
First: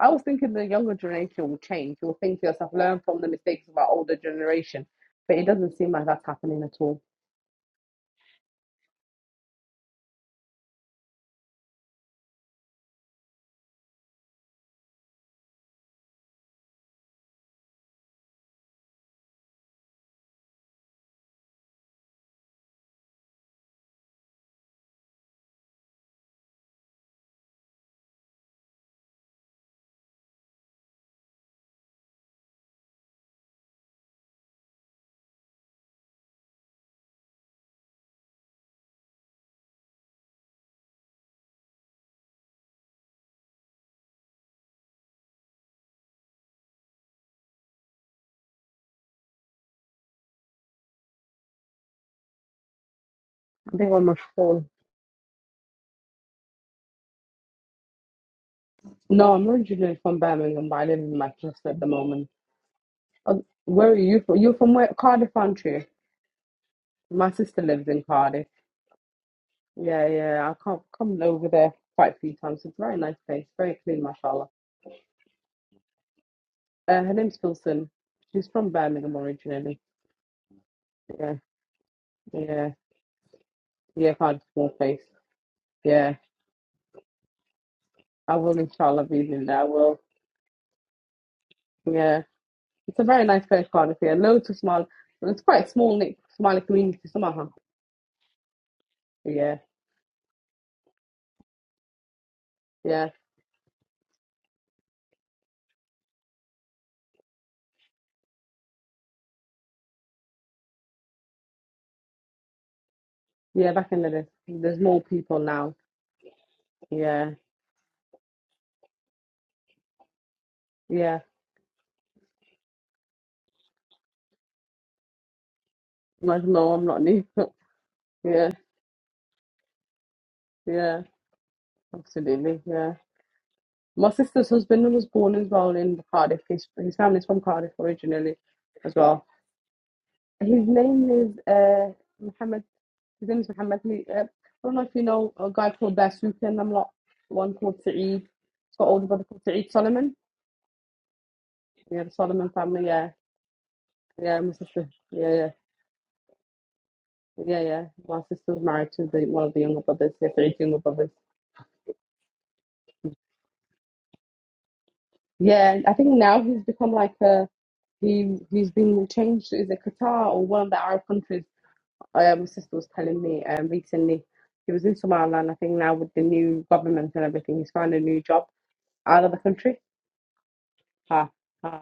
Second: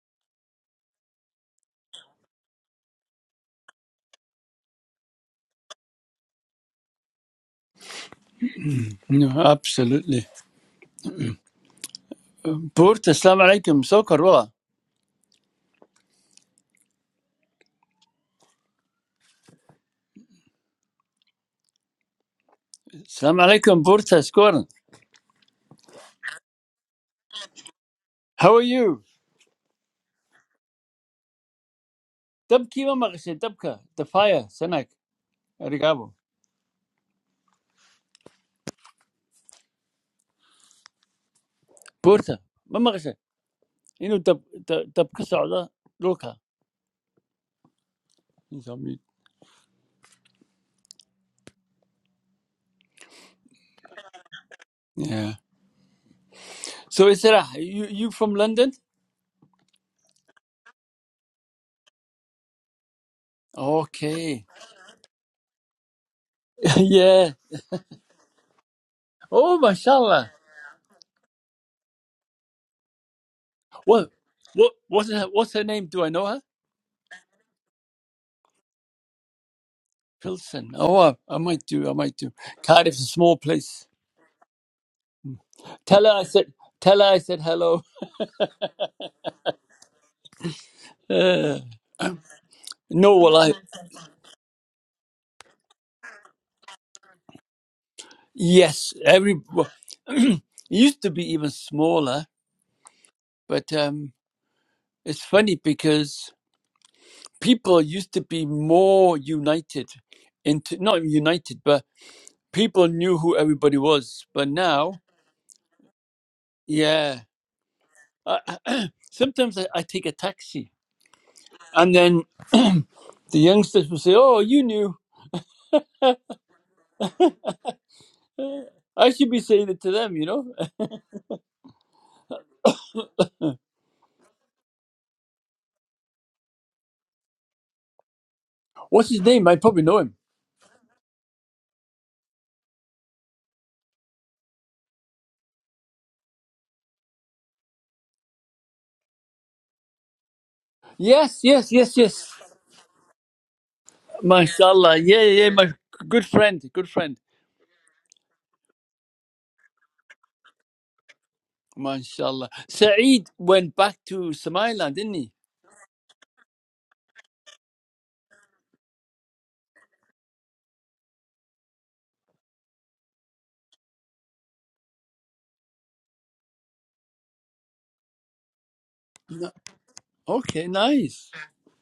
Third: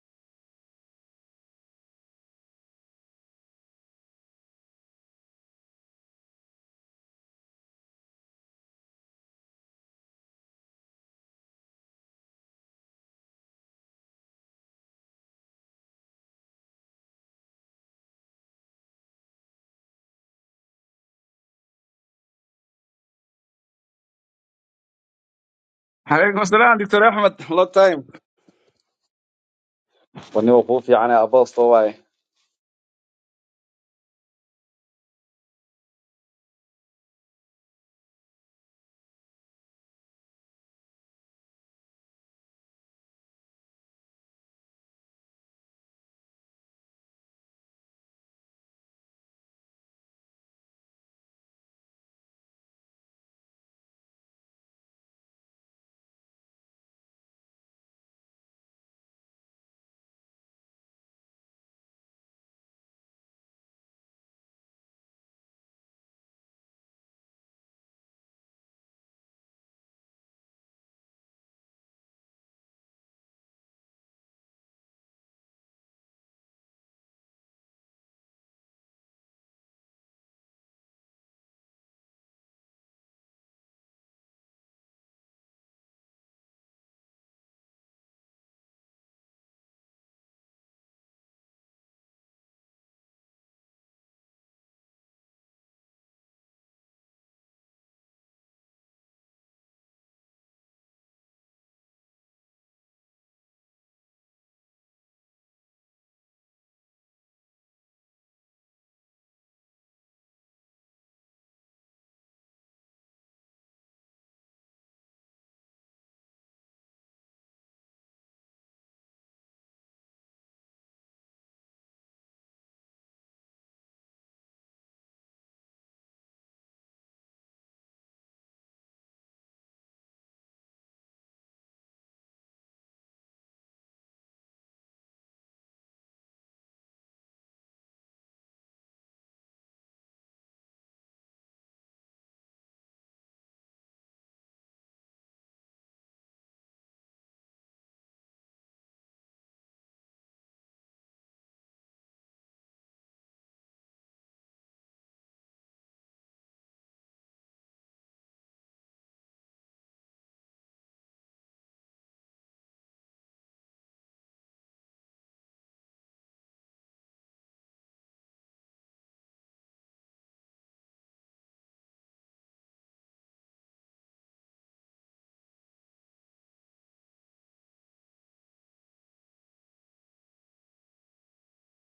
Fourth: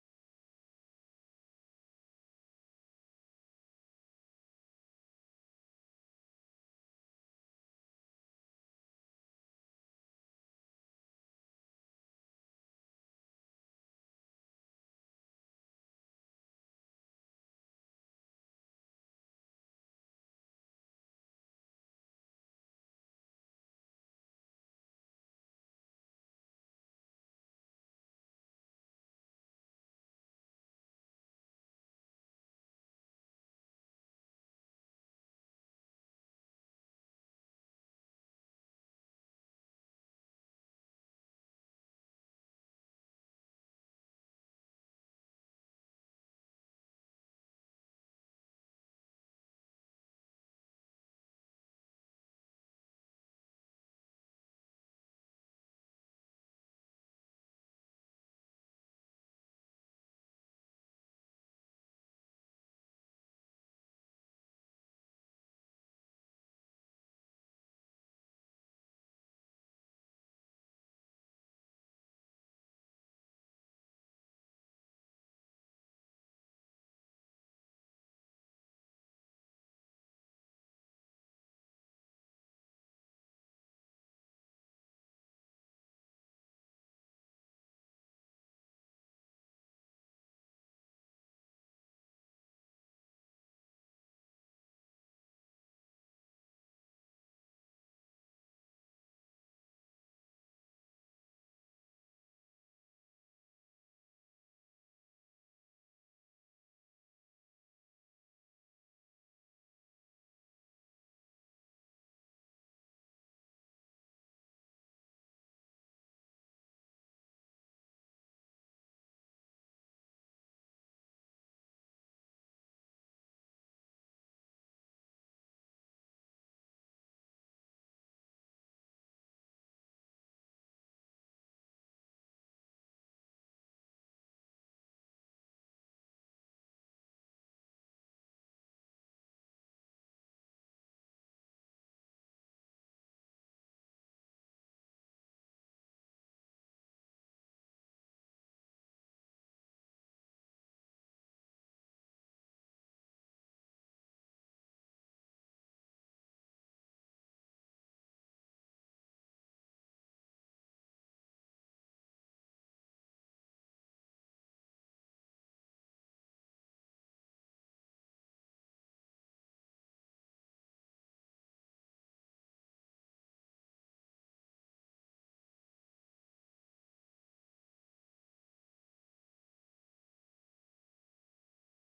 S2: i was thinking the younger generation will change you'll think to yourself learn from the mistakes of our older generation but it doesn't seem like that's happening at all
S1: no absolutely. Burta, salam alaikum. Sokar wala. Salam alaikum, Burta. Skoran.
S3: Hello, Mister Doctor Ahmed. Long time.
S1: How are you?
S3: I'm new. I'm new.
S1: Tabki wa magashe tabka. The fire, Sanak. Arigabo. buurta ma maqashay inuu dab dab dab ka socdo dhulka Inside me.
S2: i think i'm a phone
S1: yeah so isra you you from london
S2: no i'm originally from birmingham but i live in manchester at the moment Uh, where are you
S1: okay
S2: from you're from where cardiff aren't you
S1: <laughs> yeah
S2: my sister lives in cardiff
S1: oh
S2: Yeah,
S1: mashallah
S2: yeah. I can't come over there quite a few times. It's a very nice place, very clean,
S1: what
S2: mashallah.
S1: what what's her, what's her name do i know her
S2: Uh, her name's Filson. She's from Birmingham originally.
S1: pilson oh i,
S2: Yeah,
S1: I might do i might do
S2: yeah,
S1: cardiff's a small place
S2: yeah. Quite a small place.
S1: tell her
S2: Yeah,
S1: i said tell her i said hello <laughs>
S2: I will, inshallah, be in there. I will.
S1: Uh,
S2: Yeah, it's a
S1: no
S2: very
S1: well
S2: nice
S1: i
S2: place, Cardiff. Yeah, loads of small. It's quite a small, knit- Somali community somehow.
S1: yes every
S2: Yeah,
S1: <clears throat> it used to be even smaller
S2: yeah,
S1: but um it's funny because people used to be more united into not united but people knew who
S2: yeah.
S1: everybody
S2: Back in the day,
S1: was but
S2: there's
S1: now
S2: more people now.
S1: yeah
S2: Yeah,
S1: I, I- sometimes I, I take a taxi
S2: yeah.
S1: and then <clears throat> the youngsters will say oh you knew
S2: Like, no, I'm not new. <laughs> yeah,
S1: i should be saying it to them you know <laughs>
S2: yeah. Absolutely. yeah. My sister's husband was born as well in Cardiff. His, his family's from Cardiff originally as
S1: what's his
S2: well.
S1: name i probably know him
S2: His name is uh, Muhammad. His name is Muhammad. He, uh, I don't know if you know a guy called Dasouk and I'm not one called Saeed. He's got older brother called Saeed Solomon.
S1: yes yes yes
S2: Yeah, the
S1: yes
S2: Solomon family. Yeah, yeah, my sister.
S1: mashallah yeah
S2: Yeah,
S1: yeah
S2: yeah.
S1: yeah, my good friend good friend
S2: Yeah, yeah. My sister's married to the, one of the younger brothers, yeah, three younger brothers.
S1: mashallah saeed went back to somaliland didn't he
S2: Yeah, I think now he's become like a he he's been changed to is it Qatar or one of the Arab countries uh, my sister was telling me um, recently he was in Somaliland. I think now with the new government and everything, he's found a new job out of the
S1: No.
S2: country.
S1: okay
S2: Ha,
S1: nice
S2: ha.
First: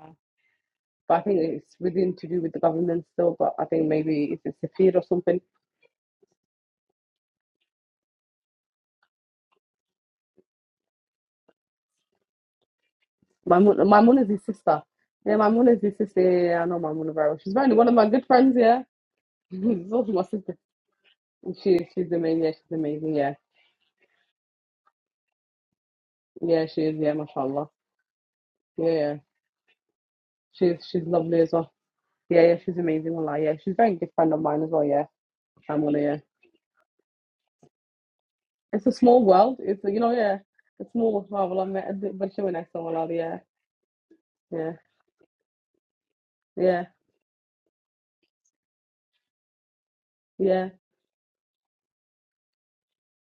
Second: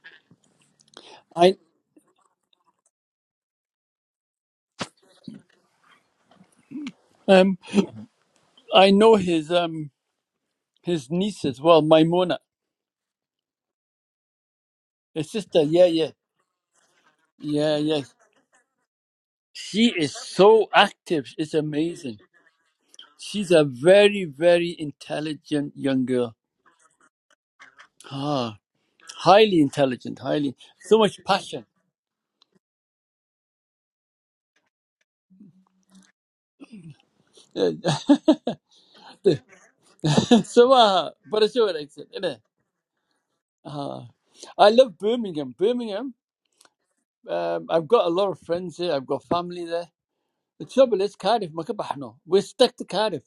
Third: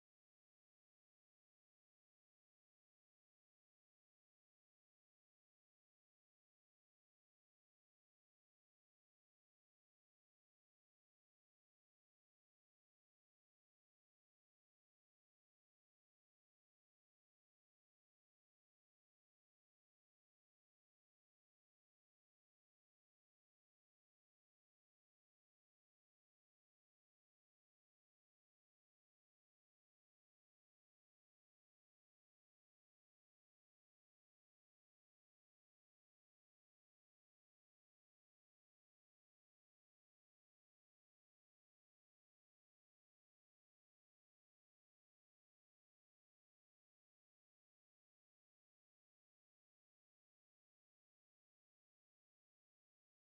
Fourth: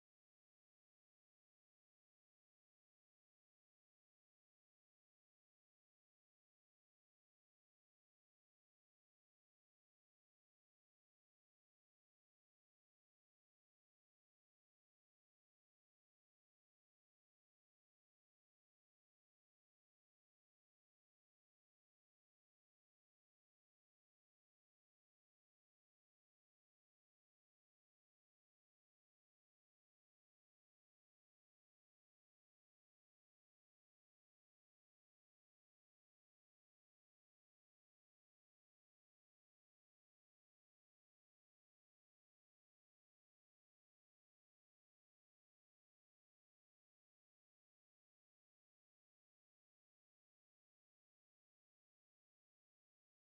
S2: But I think
S1: i
S2: it's within to do with the government still. But I think maybe it's a fear or something.
S1: um I know his um his niece as well, Maimona,
S2: My mum, my mum is his sister.
S1: his
S2: Yeah, my
S1: sister.
S2: mum is
S1: Yeah,
S2: his
S1: yeah,
S2: sister. Yeah, yeah, yeah, I know my mum very well. She's very
S1: yeah,
S2: one of
S1: yeah.
S2: my good friends. Yeah, <laughs>
S1: She
S2: she's also
S1: is
S2: my sister.
S1: so active. It's
S2: And She she's
S1: amazing.
S2: amazing. Yeah, she's amazing. Yeah,
S1: She's a very, very intelligent young girl.
S2: yeah, she is. Yeah, mashallah.
S1: Ah,
S2: Yeah, yeah,
S1: highly intelligent, highly
S2: she's
S1: so
S2: she's
S1: much
S2: lovely as
S1: passion.
S2: well. Yeah, yeah, she's amazing. Wallah, yeah, she's a very good friend of mine as well. Yeah, I'm yeah.
S1: Yeah. <laughs>
S2: It's a small world. It's you know, yeah.
S1: so,
S2: It's
S1: uh,
S2: small.
S1: but
S2: Oh,
S1: it's
S2: well,
S1: all right.
S2: I'm,
S1: isn't
S2: but
S1: it?
S2: she went next to yeah,
S1: Ah, I
S2: yeah,
S1: love Birmingham. Birmingham.
S2: yeah,
S1: Um, I've got a lot of friends here. I've got family there. The
S2: yeah.
S1: trouble is Cardiff. ما كبحنا. We're stuck to Cardiff.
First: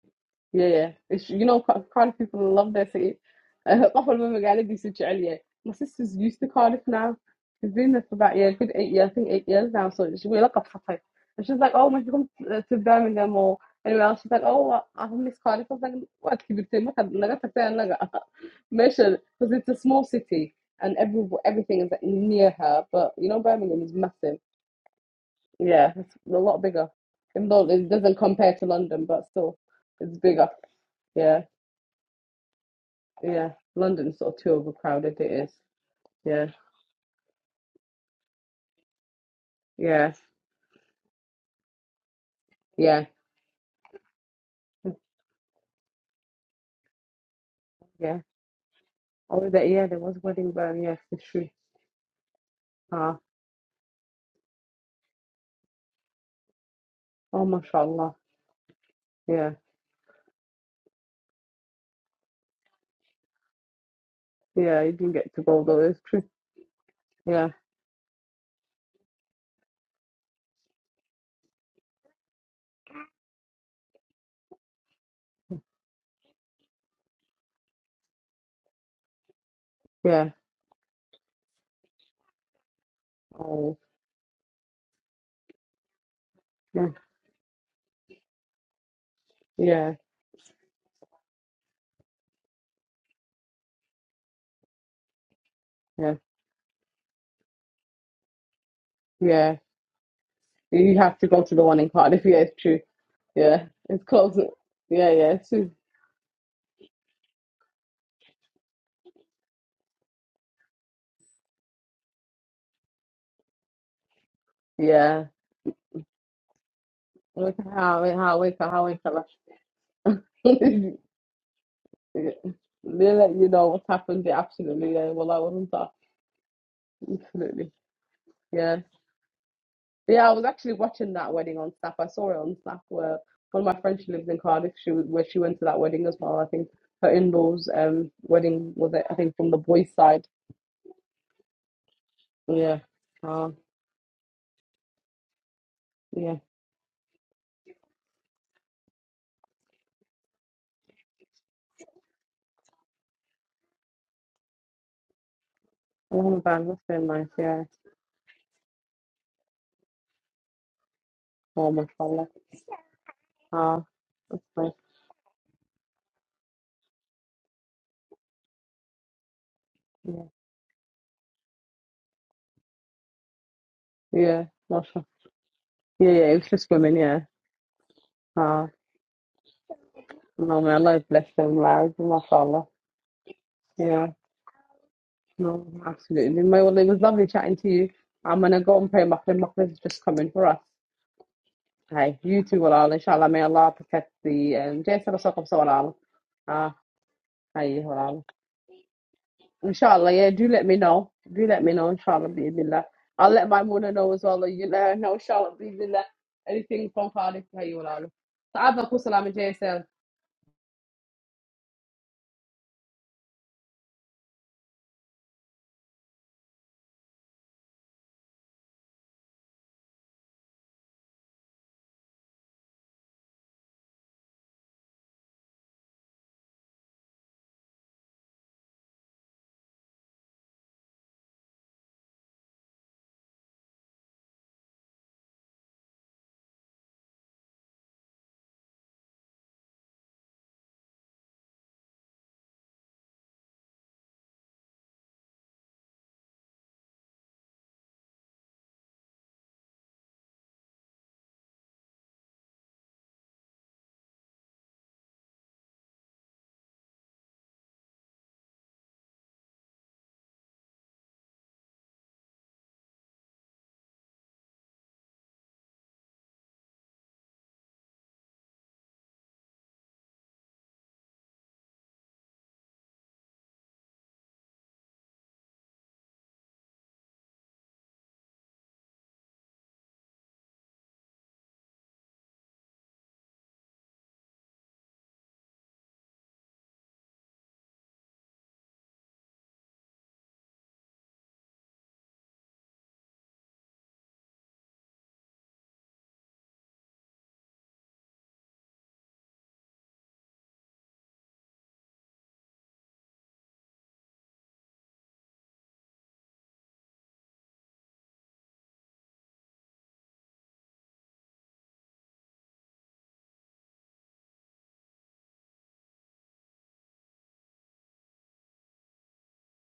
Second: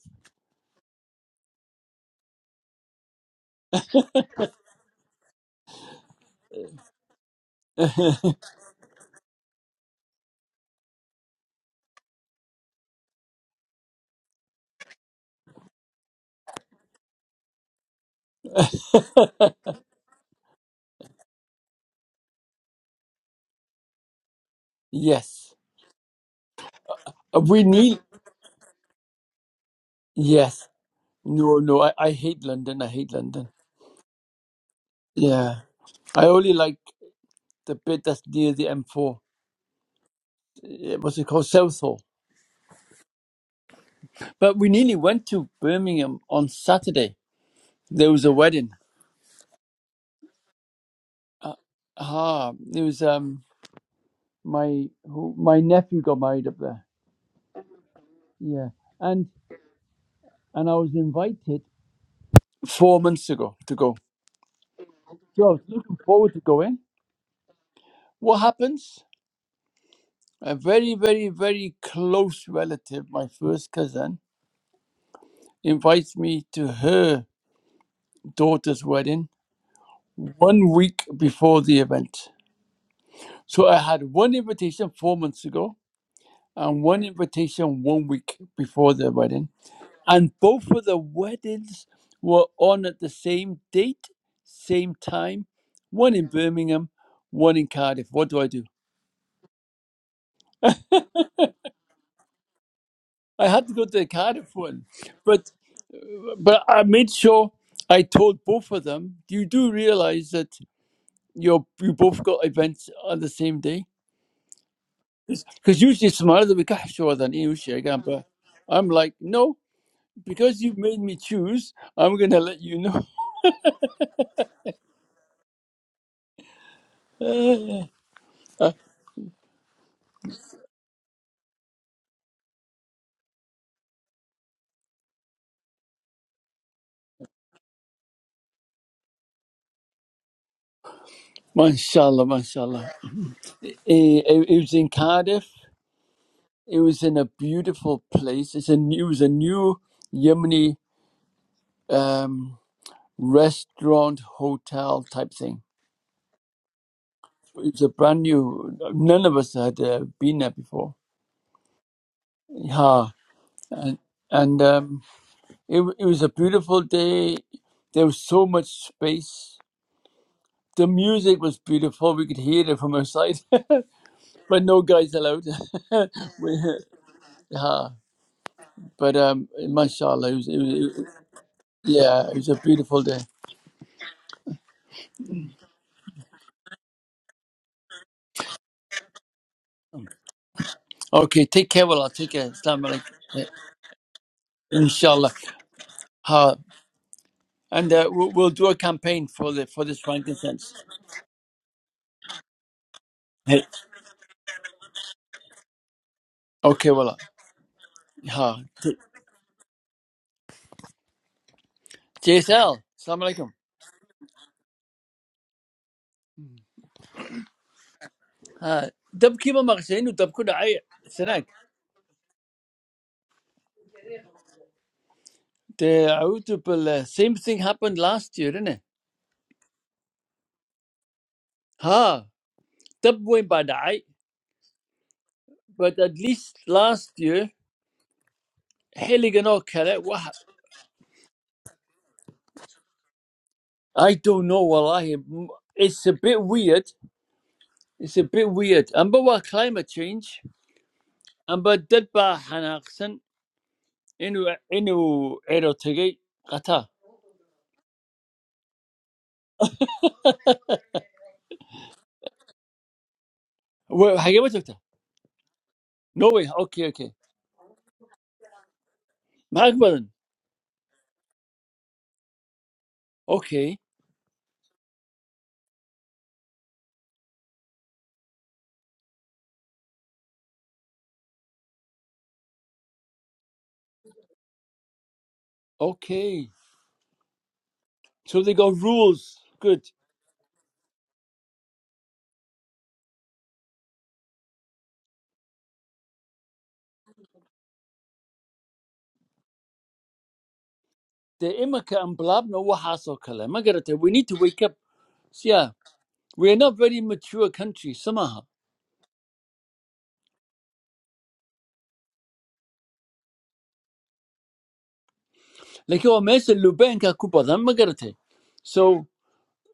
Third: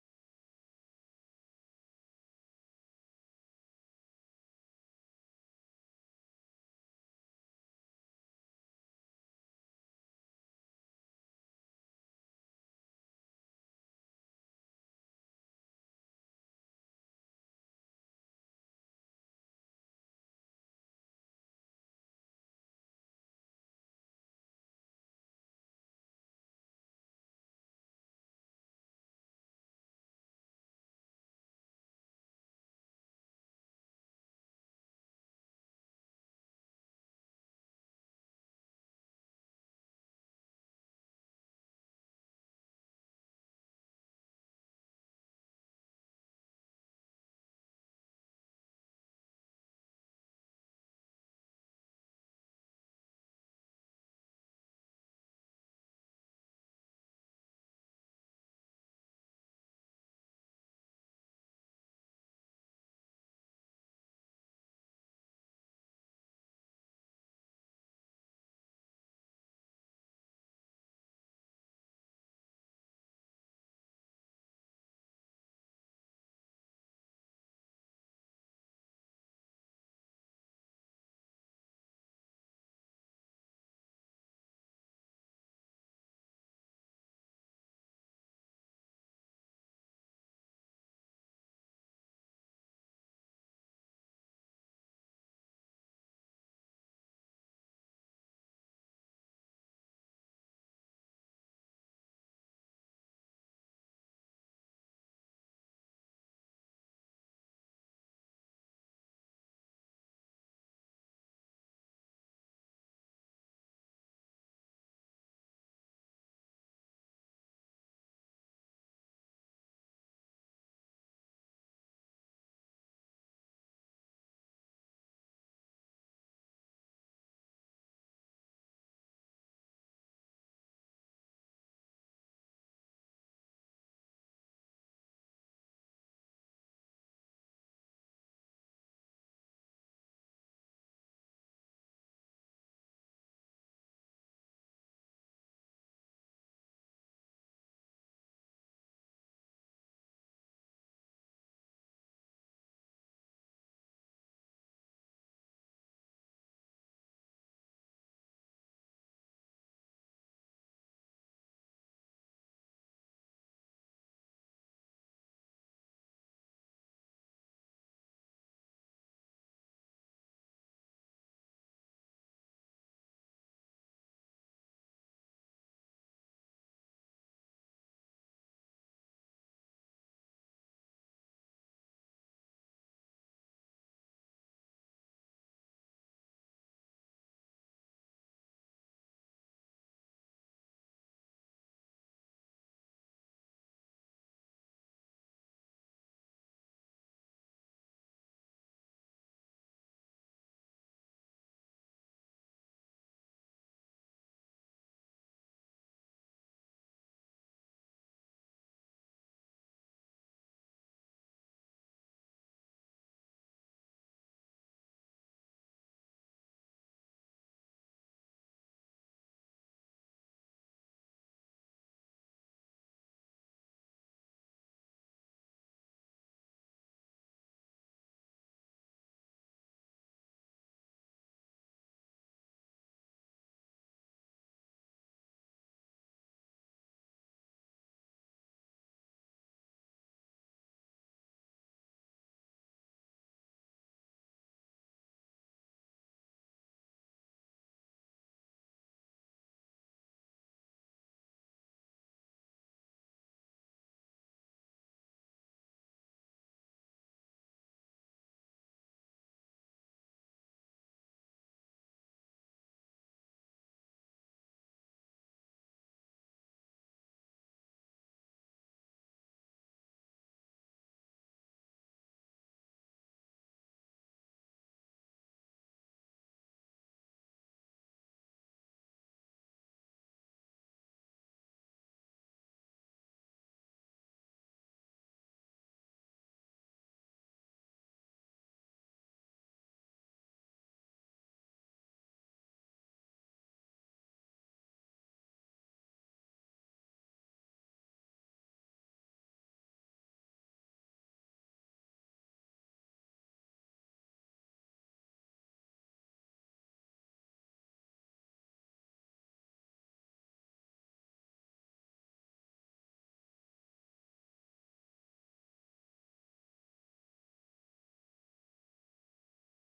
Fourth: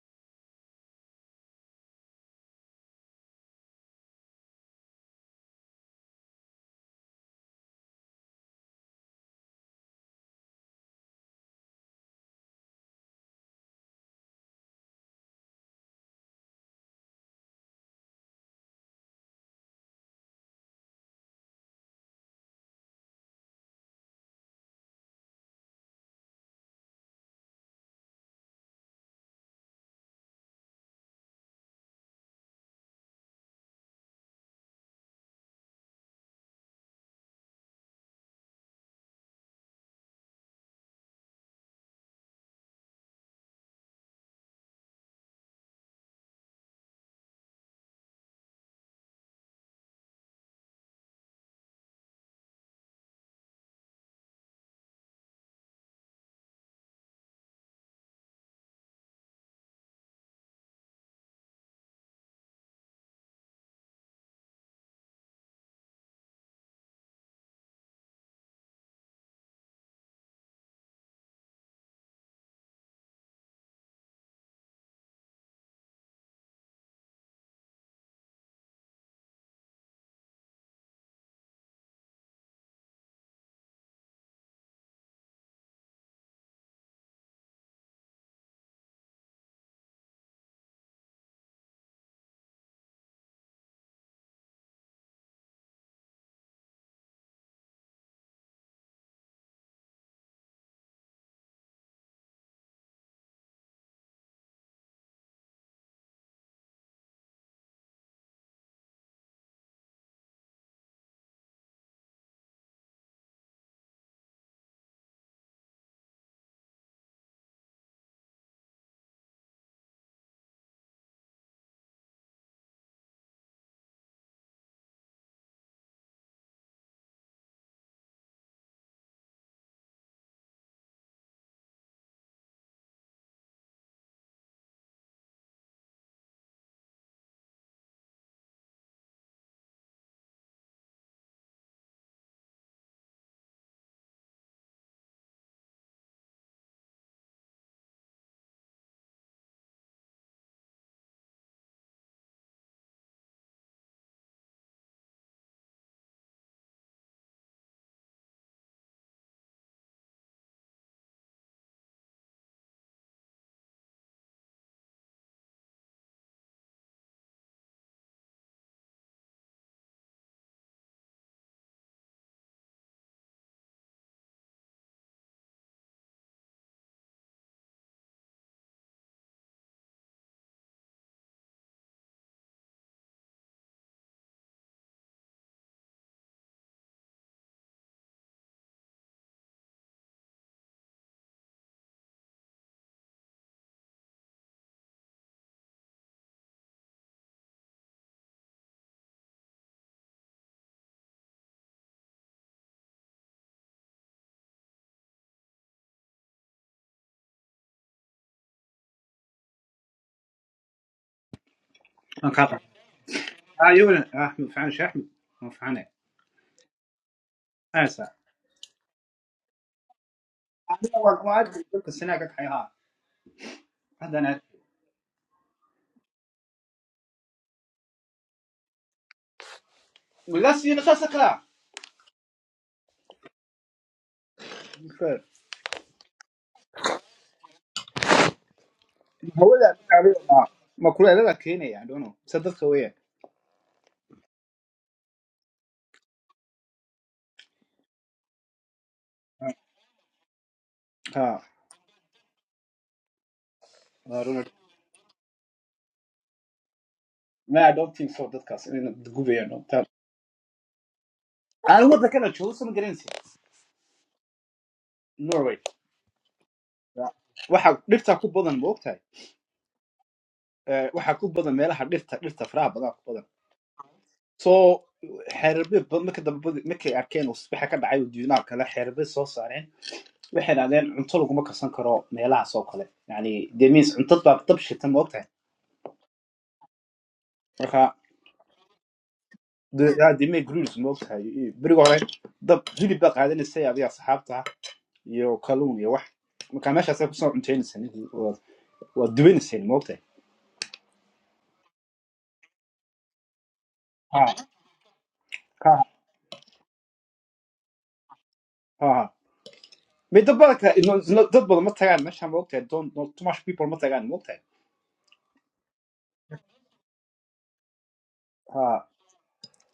S2: Yeah, yeah. It's you know Car- Cardiff people love their city I hope uh, <laughs> طفل ماما قاعدة دي such عليا my sisters used to Cardiff now she's been there for about yeah good eight years I think eight years now so she we look up for her and she's like oh when she comes uh, to Birmingham or anywhere else she's like oh I I miss Cardiff I was like what you say ما قد لقيت حتى لقى measure
S1: <laughs>
S2: because <laughs> it's a small city and every everything is like, near her but you know Birmingham is massive
S1: Yes.
S2: yeah it's a lot bigger
S1: Uh,
S2: even though
S1: We
S2: it
S1: need.
S2: doesn't compare to London but still it's bigger
S1: Yes.
S2: Yeah.
S1: No, no. I, I hate London. I hate London.
S2: Yeah, London's sort of too overcrowded. It is.
S1: Yeah. I
S2: Yeah,
S1: only like the bit that's near the M4.
S2: yeah,
S1: Uh, What's it called? Southall.
S2: yeah,
S1: But we nearly went to Birmingham on Saturday. There
S2: yeah.
S1: was a wedding.
S2: Oh, that, yeah, there was a wedding burn. Yes, it's true.
S1: Uh, ah, it was
S2: Ah,
S1: um my who, my nephew got married up there.
S2: oh, mashallah.
S1: Yeah, and
S2: Yeah,
S1: and I was invited four months ago to go.
S2: yeah. You didn't get to
S1: So I
S2: go
S1: was
S2: though.
S1: looking
S2: It's true.
S1: forward to going.
S2: Yeah,
S1: What happens? a very, very, very close relative, my first cousin, invites me to her daughter's wedding
S2: yeah.
S1: one week before the event. So I
S2: Oh,
S1: had one invitation four months ago and
S2: yeah,
S1: one invitation one week before the wedding.
S2: yeah,
S1: And both of the weddings were on at the same date, same time, one
S2: yeah,
S1: in Birmingham, one in Cardiff. What do I do?
S2: yeah. You have to go to the one in Cardiff. <laughs> Yeah, it's true.
S1: I
S2: Yeah,
S1: had to go to
S2: it's
S1: the
S2: close.
S1: Cardiff one,
S2: Yeah, yeah, it's
S1: but
S2: true.
S1: But I made sure I told both of them, you do realize that you're, you both got events on the same day?
S2: Yeah.
S1: Because usually it's my other week, I sure than you,
S2: Look at
S1: share again,
S2: how
S1: but
S2: how we can how
S1: I'm
S2: we can
S1: like, no, because you've
S2: lash.
S1: made me choose, I'm going to
S2: <laughs>
S1: let you know.
S2: They let you know what's happened. Yeah, absolutely. Yeah. Well, I wasn't that. Absolutely.
S1: <laughs> Uh,
S2: Yeah. Yeah, I was actually watching that wedding on Snap. I saw it on Snap where one of my friends, she lives in Cardiff, she was, where she went to that wedding as well. I think her in-laws' um wedding was it, I think from the boys' side.
S1: mashallah,
S2: Yeah.
S1: mashallah.
S2: Uh,
S1: Eh, It, it was in Cardiff.
S2: yeah.
S1: It was in a beautiful place. It's a, new- it was a new Yemeni um, restaurant, hotel type thing
S2: Oh man, that's been nice, yeah.
S1: It's a brand new. None of us had uh, been there before.
S2: Oh mashallah.
S1: Yeah,
S2: Ah,
S1: and
S2: that's
S1: and
S2: nice.
S1: um, it w- it was a beautiful day. There was so much space.
S2: Yeah.
S1: The music was beautiful. We could hear it from outside, <laughs>
S2: Yeah,
S1: but no
S2: mashallah.
S1: guys allowed. <laughs>
S2: Yeah, yeah, it was
S1: we,
S2: just women, yeah.
S1: yeah,
S2: Ah,
S1: but um, mashallah, it was, it
S2: no man,
S1: was it,
S2: Allah
S1: was-
S2: bless them, lads,
S1: yeah, it was a
S2: mashallah.
S1: beautiful day.
S2: Yeah. No, absolutely. My well, it was lovely chatting to you. I'm gonna go and pray. Maghrib, Maghrib's just coming for us.
S1: Okay, take care, well,
S2: Hi,
S1: take care.
S2: YouTube
S1: Assalamu
S2: Allah,
S1: alaikum.
S2: Insha'Allah, may
S1: Yeah,
S2: Allah protect you. And Jaseel, I
S1: Inshallah.
S2: saw you as well.
S1: Ha.
S2: Ah, hi,
S1: And uh,
S2: Allah.
S1: we'll, we'll do a campaign for the for this
S2: Insha'Allah, yeah. Do let
S1: frankincense.
S2: me know. Do let me know, Insha'Allah, by Allah. I'll let my
S1: Hey.
S2: Mona know as well, you let her know, Insha'Allah, by Allah. Anything
S1: Okay,
S2: from
S1: well.
S2: far, I'll say hi, Allah.
S1: Ha,
S2: So Allah, peace and Jaseel.
S4: انقطع
S1: JSL. Salam alikum.
S4: اه يونس احمد فعن شو احمد ما فعنا انسى
S1: Ha, dab kiba magzainu dab kuda ay
S4: انا اول ما
S1: senak.
S4: ادري كل السنه قلت حيها هذا انا
S1: The audible same thing happened last year, didn't it?
S4: ولا سينا خاصك لا
S1: Ha, dab went bad ay, but at least last year
S4: هو
S1: helligano
S4: لا
S1: kare. What?
S4: مكروه لا كيني يعني دونو صدق خويه
S1: I don't know, Wallahi. It's a bit weird. It's a bit weird. Amba wa climate change.
S4: ها
S1: Amba dab ba hanaxen. Enu
S4: رونالد
S1: enu erotegi qata.
S4: ما I don't think so dadkaas inayna gubi yeelno aan waddankana joogo ma garanaysa
S1: What happened to it?
S4: norway
S1: No way. Okay, okay.
S4: waxa dhirta ku badan ma ogtahay
S1: Magbadan.
S4: Eh, waxa ku badan meelaha dhirta dhirta faraha badan ku badan
S1: Okay.
S4: so xeerbe marka dambe markay arkeen uu subaxa ka dhacay oo duunaal kale xeerbe soo saareen waxay idhahdeen cunto laguma karsan karo meelahaas oo kale yani that means cunto baa dab shitan ma ogtahay
S1: Okay.
S4: marka
S1: So they got rules. Good.
S4: de- yaa dimay grulis ma ogtahay iyo berigi hore dab hilib baa qaadanaysay adiga asxaabta iyo kalluun iyo wax marka meeshaasay kusoo cuntaynayseen waa waa duwanayseen ma ogtahay
S1: The imaka and blab no wahasokala. kala. Magarata, we
S4: ha
S1: need to wake up. So Yeah.
S4: ha
S1: We are not very mature country, somehow.
S4: ha may dad badan kale no- no- dad badan ma tagaan meesha ma ogtahay don no, too much people ma tagaan ma ogtahay
S1: Like your mess Lubenka Kupadan Magarate.
S4: ha
S1: So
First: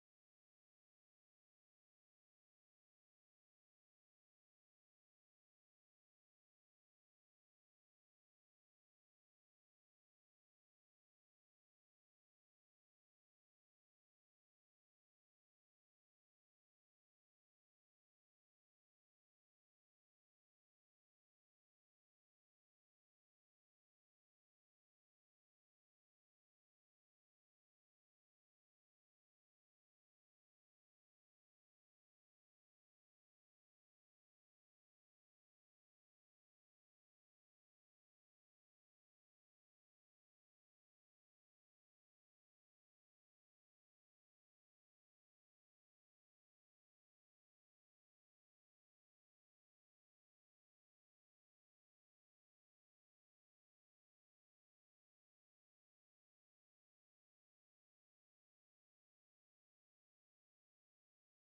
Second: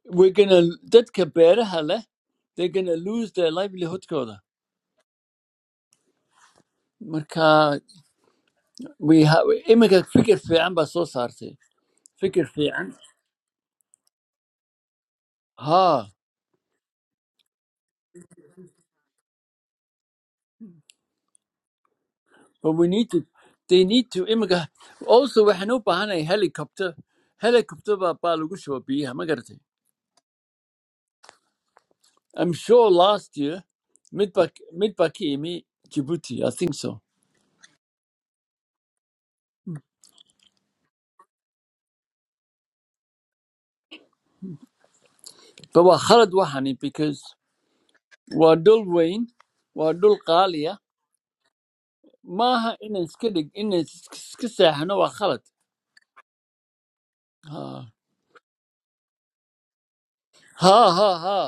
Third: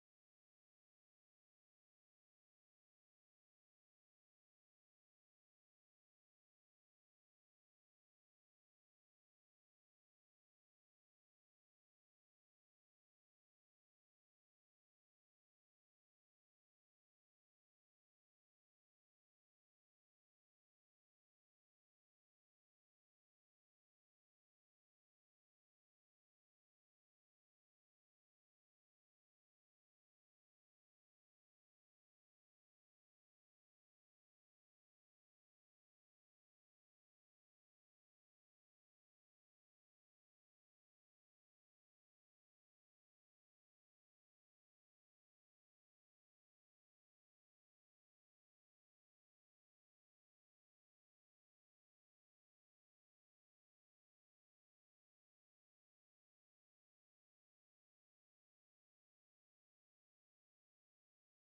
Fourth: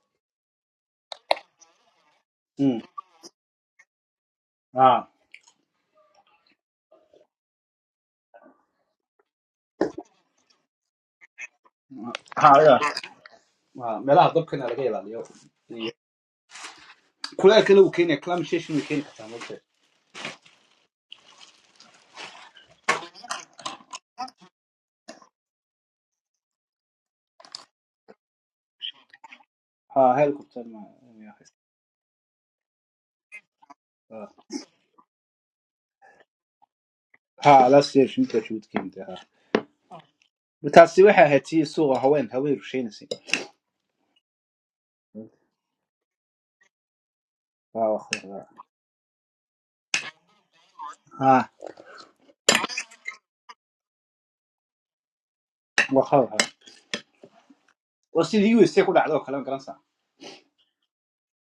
S1: we're gonna that kabera hale, they're
S4: mm.
S1: gonna lose their livelihood koda.
S4: ha
S1: Marka we have imaka figure fi amba so sarte. Figure
S4: ha
S1: fi
S4: ya
S1: an.
S4: Ha, meelaha dabkana laga ilaaliyo iyo kulaylkana uu keenaya climatization uu keeni kartaa ma ogtahay
S1: But we need to, they need to imika. Also, waxaan u baahanahay helicopter. Helicopter baa baa lagu shuba biyaha, ma garatay?
S4: ها helicopter ma
S1: I'm sure last year, mid
S4: ها
S1: baa mid baa ka imi Djibouti, I think so.
S4: ها لا سير شو كده شو تكيم ده ها بتحسي وحها هتي سوى هوين هوين رشين سي
S1: But waa khalad waxani because
S4: ها وخر
S1: waa dhul weyn, waa dhul qaali ah.
S4: ها
S1: Maaha inaan iska dhig, inaan iska seexano waa khalad.
S4: وخر
S1: Ha
S4: وسيد يو سي كل عدو كلام كلام صح
S1: ha ha ha.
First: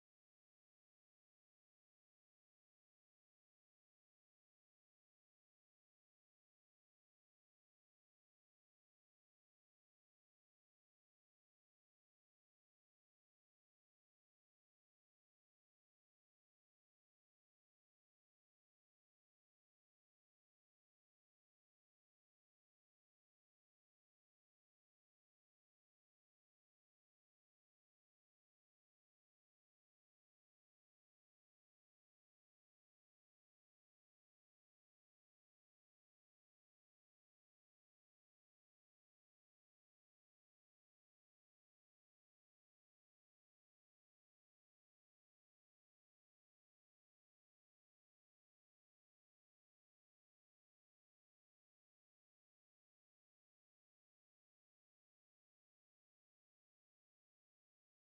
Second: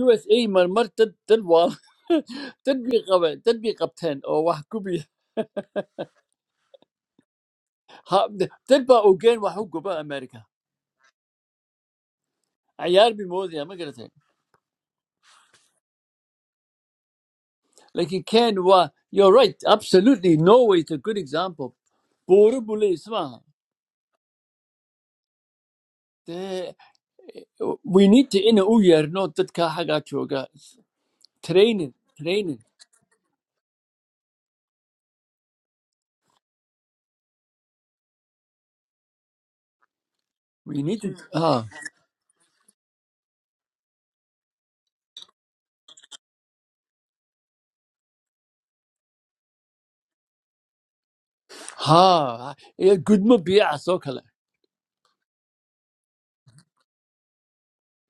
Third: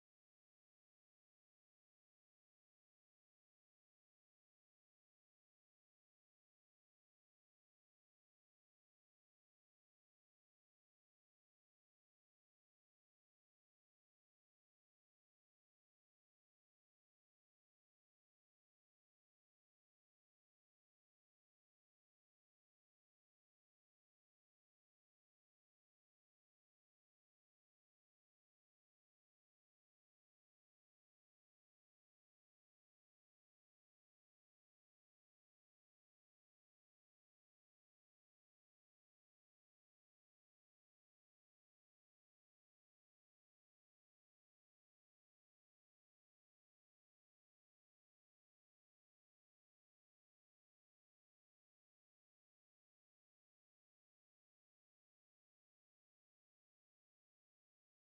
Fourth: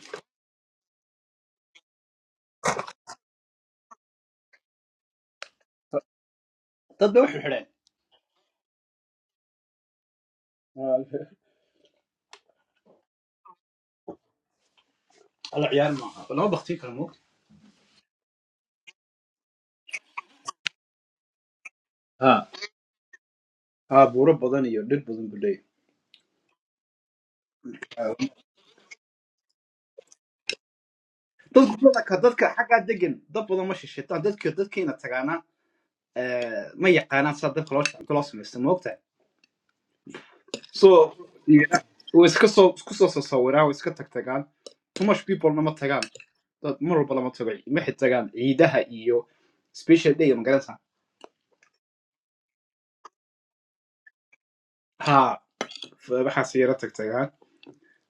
S1: USA marmar dad dad waa <laughs> dad bay qabeen, dad bay qabteen oo wax gubi <laughs>
S4: تبدا وحو حرين
S1: ha- d- dad baa ogeyn wax u guba America. Ciyaar bay moodaya, ma garatay?
S4: العيال معها ولا بختي كلامك
S1: Laakiin Ken waa, you're right, absolutely. Norway is a good example.
S4: ها
S1: Buuro buu leeyahay, isma aha.
S4: ها بورب بدن يو دد بدن بلي
S1: Dee, we need to ina u yeerno dadka xaggaa jooga.
S4: dadku
S1: Training,
S4: dadka dadka
S1: training.
S4: xaggaa degan dad badan ma shishitaan dadka dadkiina tagaana ma yaqaanaan sida dadka loo shaqo loo samaysta
S1: We need to,
S4: So
S1: ha,
S4: yeah, way iska soo isku soo sasawiraa way iska tag tagaan too much people lama tagaan dad mar walba lama tago maxay tagaan ciidaha iyo special day magaranaysaa
S1: ha, iyo gudmo biyacas oo kale.
S4: ha f- waxaas yara tag tagaan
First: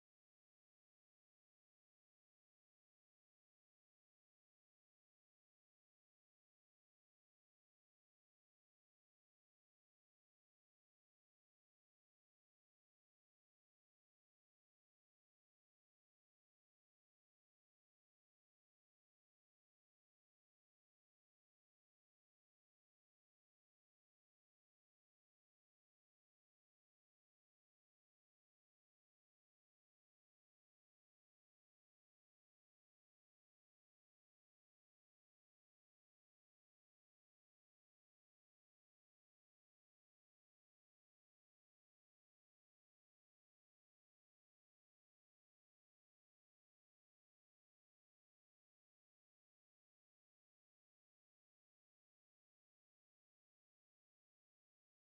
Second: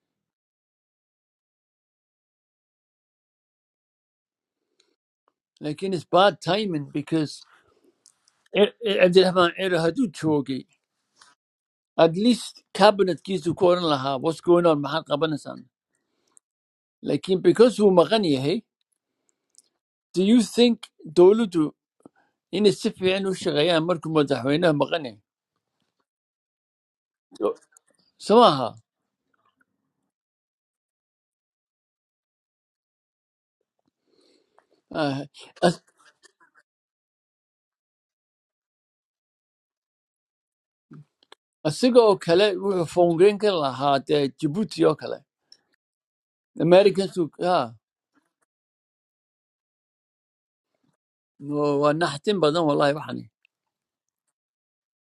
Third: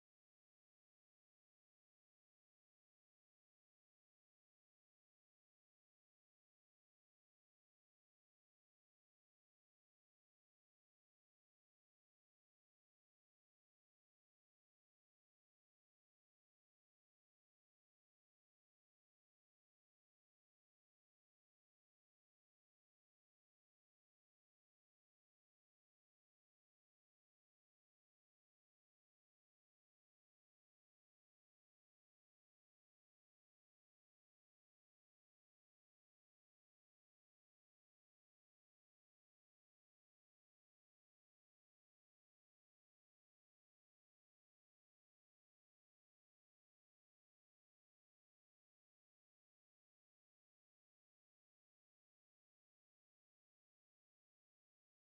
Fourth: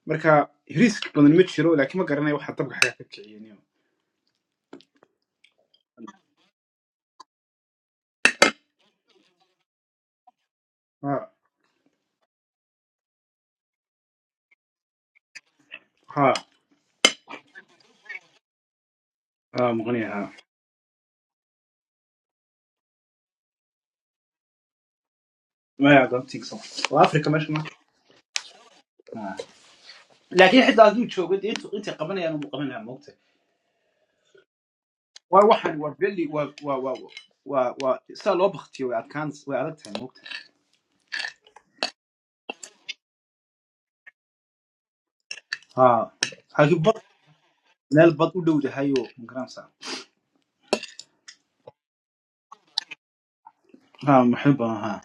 S4: marka risk badan ma jiro laakiin ma garanaya waxa dabka xagaa ka kiciyaniyo
S1: Laakiin it's bad timing because Cir- Cir- Cabdiraxmaan Ciro hadduu joogay,
S4: ha
S1: at least cabinetkiisuu ku oran lahaa, what's going on, maxaad qabanaysaan?
S4: ha
S1: laakiin because uu maqan yahay
S4: ha maqanaya
S1: do
S4: ha
S1: you think dowladdu inay si fiican u shaqeeyaan markuu madaxweynaha maqan yahay
S4: Ma I don't think so waa africa meesha ma
S1: so maaha
S4: Ha. laakiin xitaa hadduu joogo dee intuu intay qabanayaan ugu qabanaya moogta
S1: Ah,
S4: waa waxaan
S1: as-
S4: waa veli waa waa waa waa waa sidaa loo baktiyo way adkaan way adag tahay moogta
S1: asiga oo kale wuxuu foongeyn ka lahaa dee jabuuti oo kale
S4: ها هاكي بط
S1: americans waa
S4: لا البط ودودي هايو مقرانسا
S1: naxtin badan wallahi waxani
S4: ها محبة ها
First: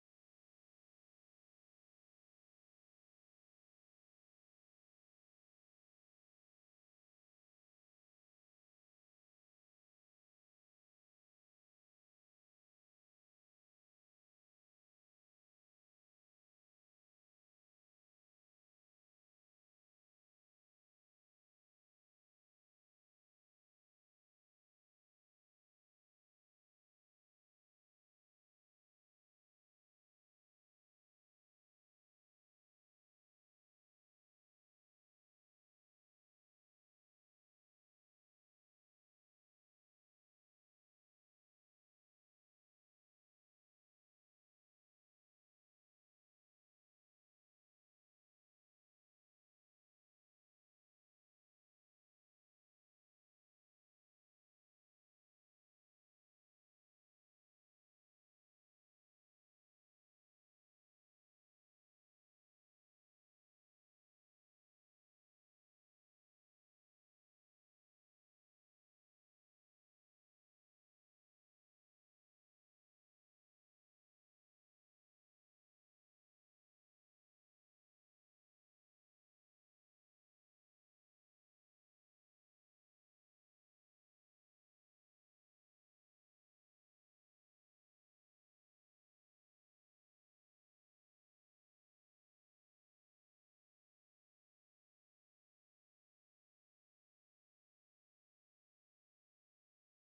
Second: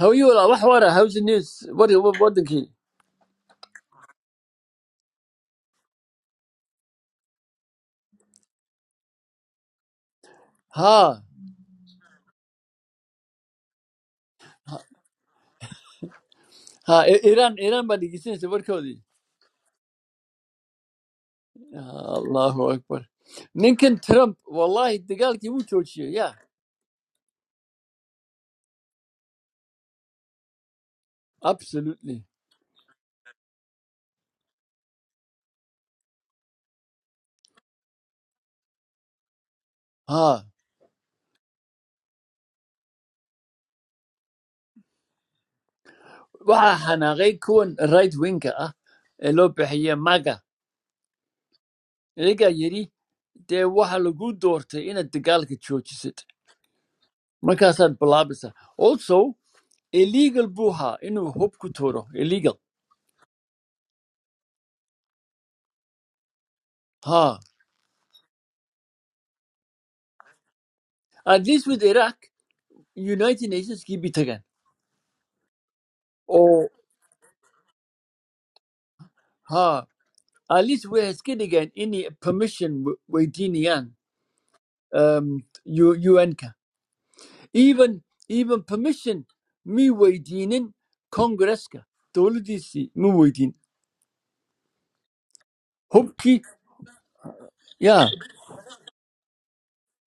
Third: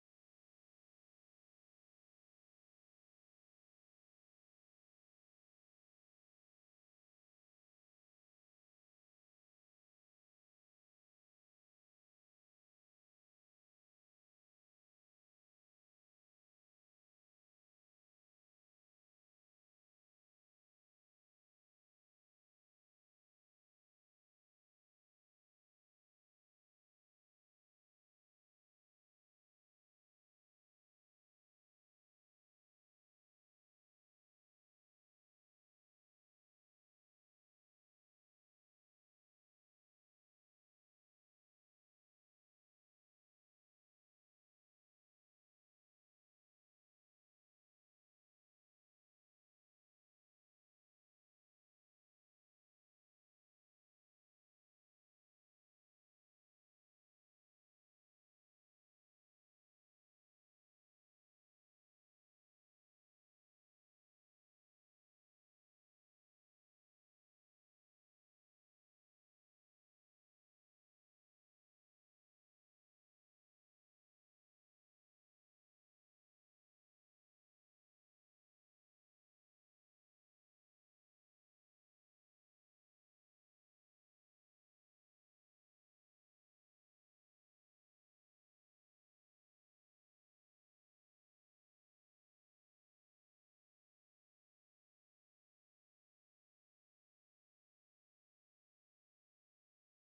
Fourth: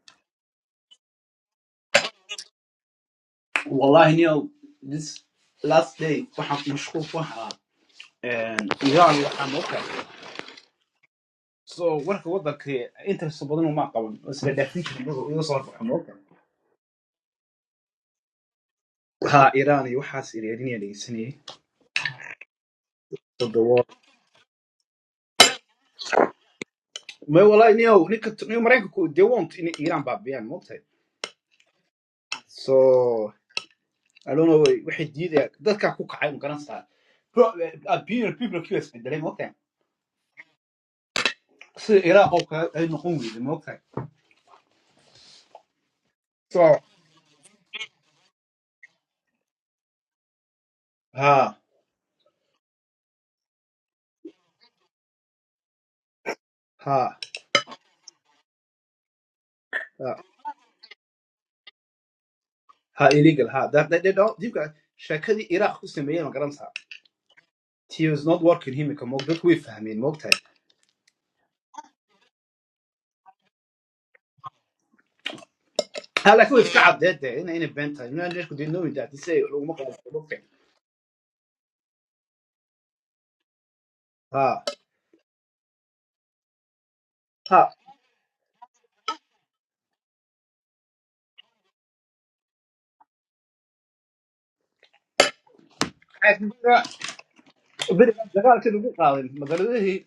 S1: hawayi What wax wara hawsa news wari- wa- wadankii
S4: والله نيو this last day waxaan mashquul ku ahaa een, iran waxaan oo kale
S1: ha
S4: so warka wadanka interest badan uma qaban oo isla dhaafinta iyaga iga soo warfaxan oo kale
S1: ha I- iran iran baa dhegeysanaysa warkoodii
S4: waxaa iran iyo waxaas iraniya dhegeysanayay
S1: Ah, allahu akbar
S4: toddobaad
S1: ninkan trump wallahi dagaalkii wuu joojiyay Yeah,
S4: may wallahi niyow ninka niyo maraykanku they want in iran baabiyaan moogtahay
S1: absolutely
S4: so i don't know waxay diidaya dadkaa ku kacay ma garanaysaa Pro- uh, people people kuwa isbedelay
S1: ها
S4: So Iraq okay? Are you not hungry? Demokrat. So,
S1: waxaana qayb kuwan right winka ah ee loo bixiya maga
S4: ha,
S1: iyagaa yidhi dee waxa lagu doortay inaad dagaalka joojisid
S4: ha,
S1: markaasaad bilaabaysaa also
S4: ha,
S1: illegal buu ahaa inuu hub ku tuuro illegal
S4: ha illegal. Ha. That, that, that. Look, she said Iraq is the main government.
S1: ha
S4: He was not working here. We can work with him ka moog dadku way fahmeen ma ogtahay.
S1: at least with iraq united Nations nationskii bay tagaan
S4: Ha laakiin way
S1: oo
S4: iska caddeed ee in demokrat. I like with that. That day, I invented. I didn't know that he said
S1: ha
S4: Iraq is demokrat.
S1: at least waxay iska dhigaan inay permission w- weydiinayaan
S4: Ha,
S1: um, U- un-ka
S4: ha.
S1: Even even permission میویدینن کنگرس کا دولتی سی میویدین hop ki
S4: But
S1: ya
S4: the government of Iraq, the government is,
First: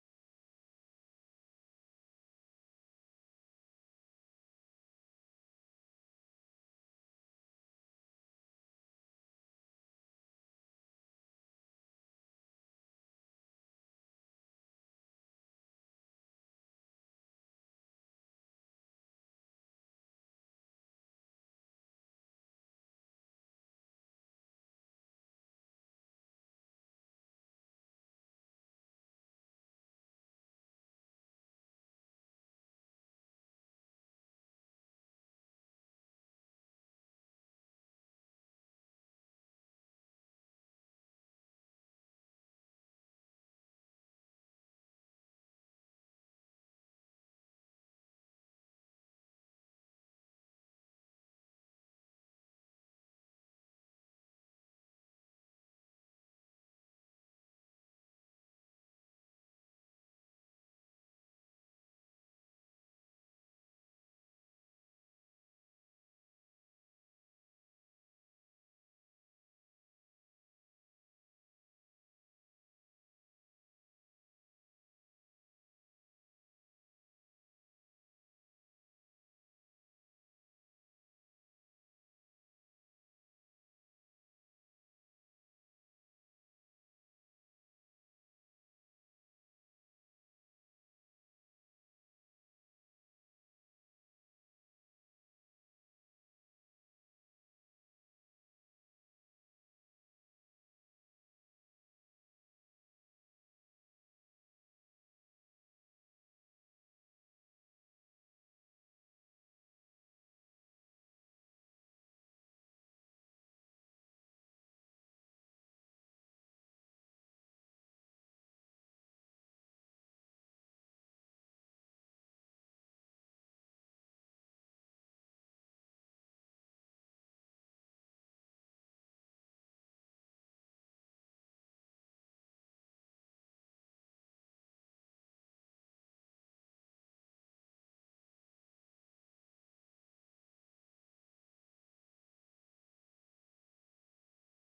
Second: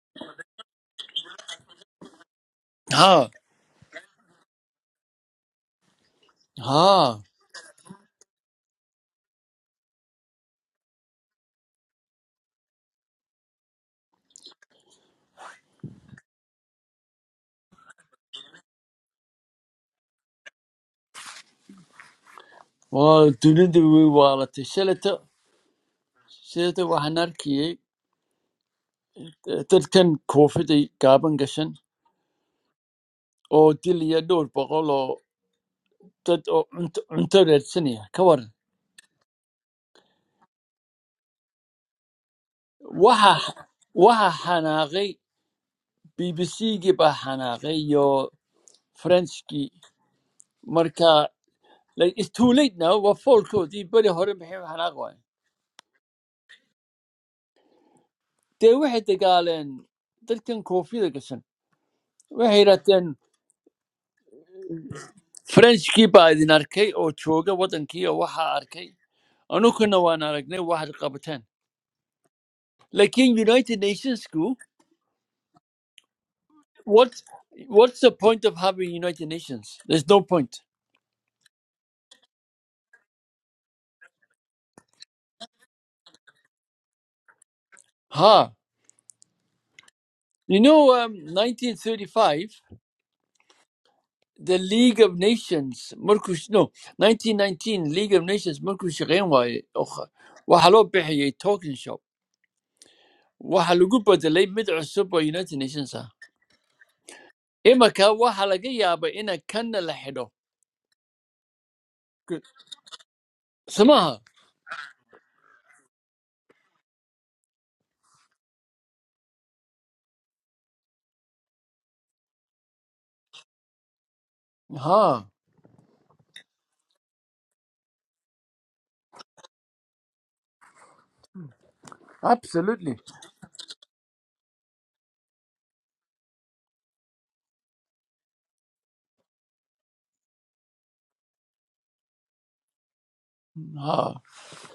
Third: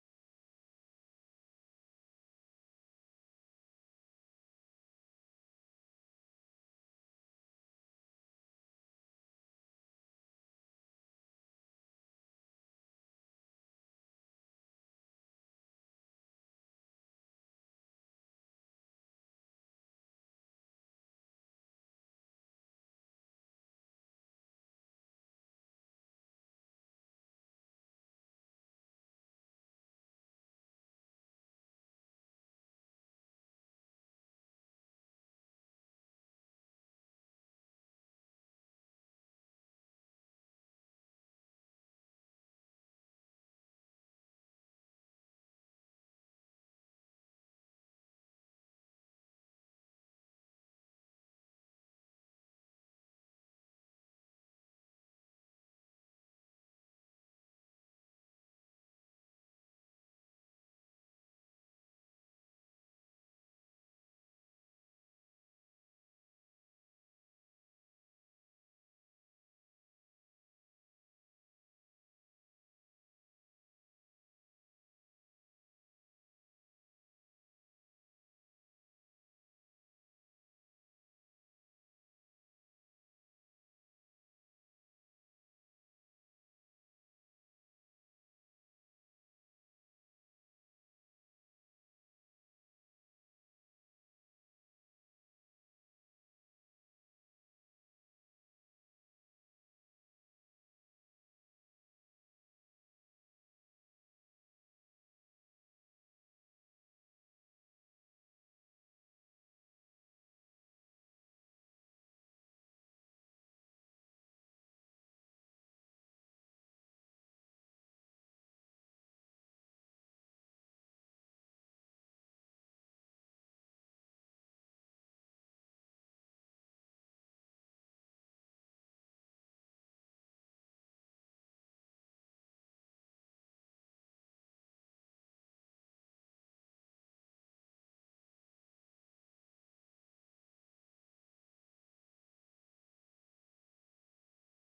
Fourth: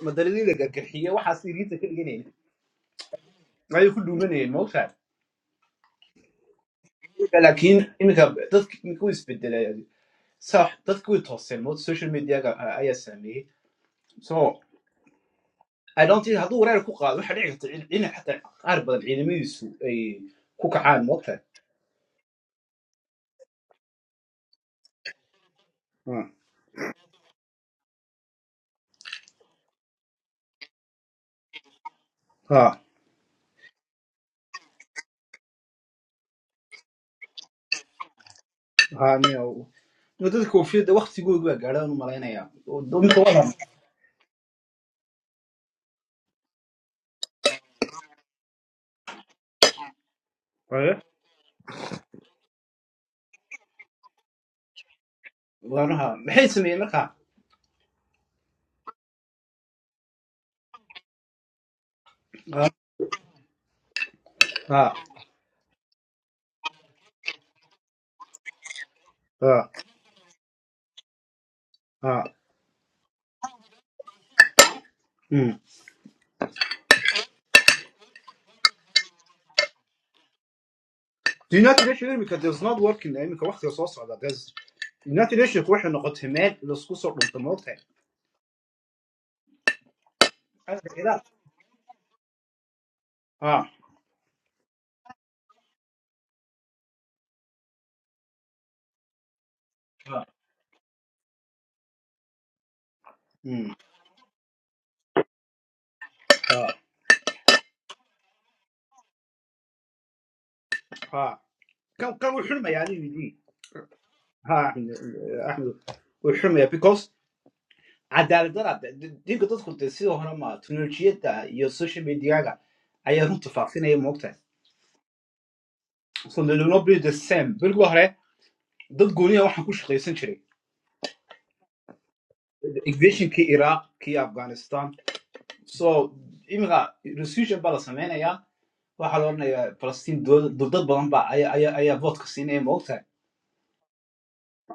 S4: the government is a dictatorship. One series of generals.
S1: ha
S4: I don't know who is the next demokrat.
S1: ha
S4: But he, he can, he can do it with the leader. صح dadku way tooseen mood social media-ga a- ayaa saameeyey so i don't think hadduu wareer ku qaado waxa dhici karta in in xataa qaar badan ciidamadiisu ay ku kacaan moogtahay
S1: wa dunida wi walata shalata shalata waxaan arkiyay eh, dadkan koofida gaaban gashan
S4: ha
S1: oo dilaya dhowr boqol oo dad oo cunto cunto raadsanaya ka waran
S4: ha miya dadka oofiyada waktigooda waa gaadhaan u malaynayaa Oo d- midda
S1: waxa
S4: wadan
S1: waxa xanaaqay bbc gii baa xanaaqay iyo frenchkii
S4: Waaya.
S1: marka like it's too late now waa foolkoodii beri hore maxay u xanaaq waayeen
S4: waanaha maxay sameeyeen marka
S1: dee waxay dagaaleen dadkan koofida gashan waxay
S4: ha
S1: yidhaahdeen
S4: ha
S1: frenchkii baa idin arkay oo jooga wadankii oo waxaa arkay
S4: ha
S1: anukana waan aragnay waxaad qabateen
S4: ha.
S1: lakin united nationsku
S4: Mm.
S1: what what's the point of having united nations there's no point
S4: united nation imika there's not working imika waktiga soo socda there's united nation waxay noqotay meel laisku soo dhunta moogtahay
S1: ha you know um, 1935
S4: ha
S1: the League of Nations markuu no 1919 League of Nations markuu shaqayn waayey oo kh-
S4: ha
S1: waxaa loo bixiyey token shop waxa lagu bedelay mid cusub oo United Nations ah
S4: Ha.
S1: imika waxa laga yaabaa ina kanna la xidho
S4: ها كان كان
S1: Good.
S4: وحرمه يعني يجي
S1: samaha
S4: ها احنا احنا وحرمه because عدالة درا دينك تدخل تسير هنا ما تكنولوجيا تا يا السوشيال ميديا جا أيه هم تفاصيل أيه موقتها
S1: ha
S4: so they will not be the same بالقوة هره ضد قونية واحد كوش خيسن شري
S1: absolutely
S4: invasion كي العراق كي أفغانستان so إمغا resolution بلا سمعنا يا واحد لورنا يا فلسطين دول ضد بلان با أيه أيه أيه vote كسينة مقطع
S1: ha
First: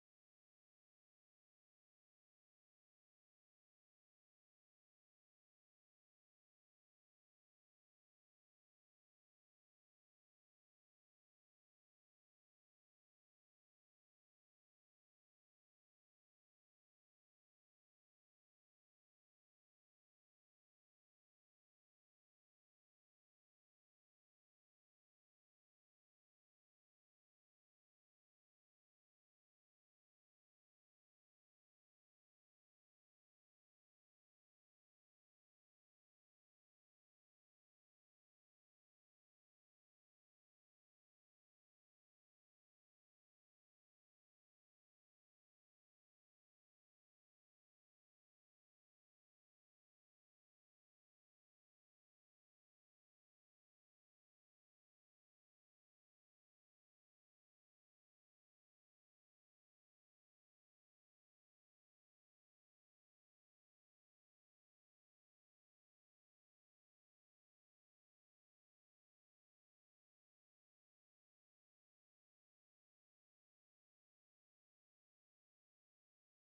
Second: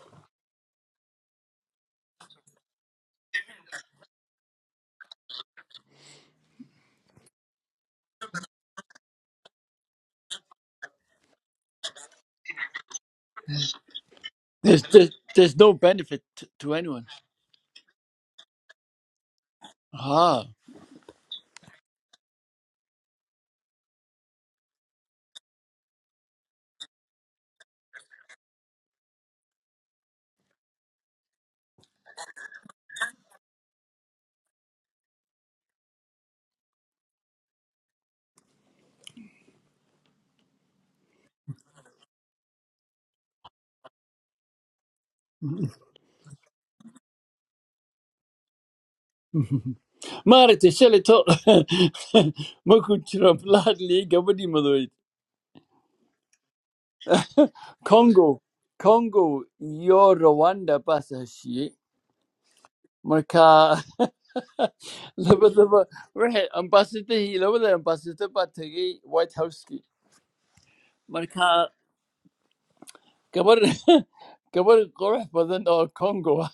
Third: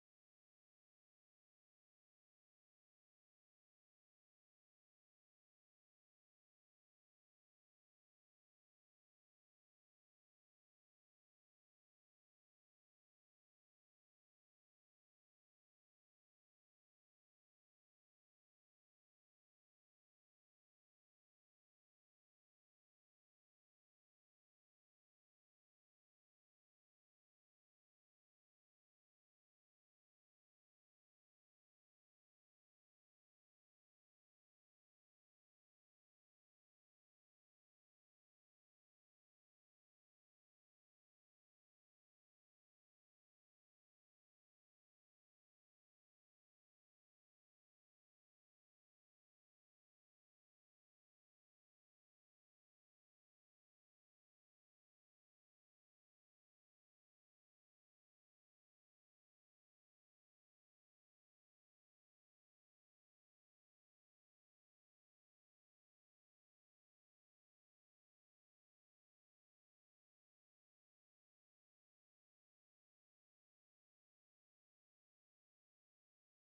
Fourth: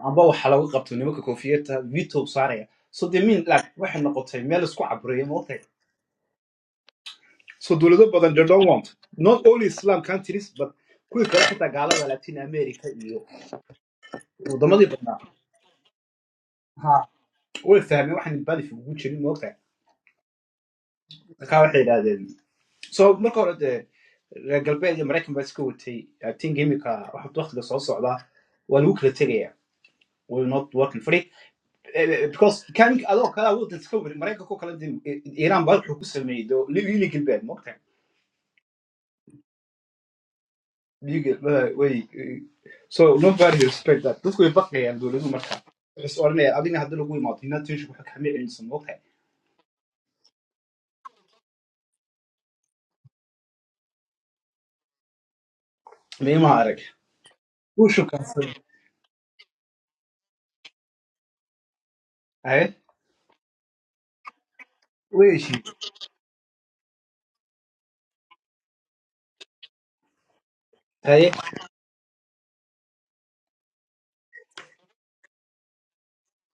S4: amba waxaa lagu qabto nimanka koofiyadda vito saaraya so they mean like waxay noqotay meel isku cabureeya maogtay so dowlado badan they don't want not only islam countries but kuwii kale xitaa gaalada latin america iyo
S1: there's,
S4: wadamadii
S1: there's,
S4: badnaa
S1: there's no benefit t- to anyone
S4: ha way fahmeen waxaan badif ugu jirin maogtay
S1: ha
S4: markaa waxay yidhaahdeen so marka hore dee reer galbeed iyo maraykan baa iska watay i think imika waxa waqtiga soo socda waa lagu kala tegaya we're not working Eh, because kan adoo kalaa waddan ka warin maraykanka oo kala din I- I- iiraan baa wuxuu ku sameeyey doo legal bad moogtahay legal eh, way eh, so nobody respect that dadku way baqayaan dowladuhu marka waxay is odhanayaan adigna haddii lagu imaado inaad tiishu waxa kama celinsa moogtahay
S1: maaragtay shalay to <laughs> markuu jiro Blood League gabadhii
S4: meemaha arag wuu
S1: Congo,
S4: shukaansan
S1: Congo, yo Rwanda pasa shi.
S4: haye
S1: Marka <laughs>
S4: way
S1: laba
S4: heshiid
S1: laba rehe <laughs> ambassador hi laba laba ambassador pa tagi White House ki.
S4: haye
S1: Marka kabar <laughs> kabar correspondent or Congo.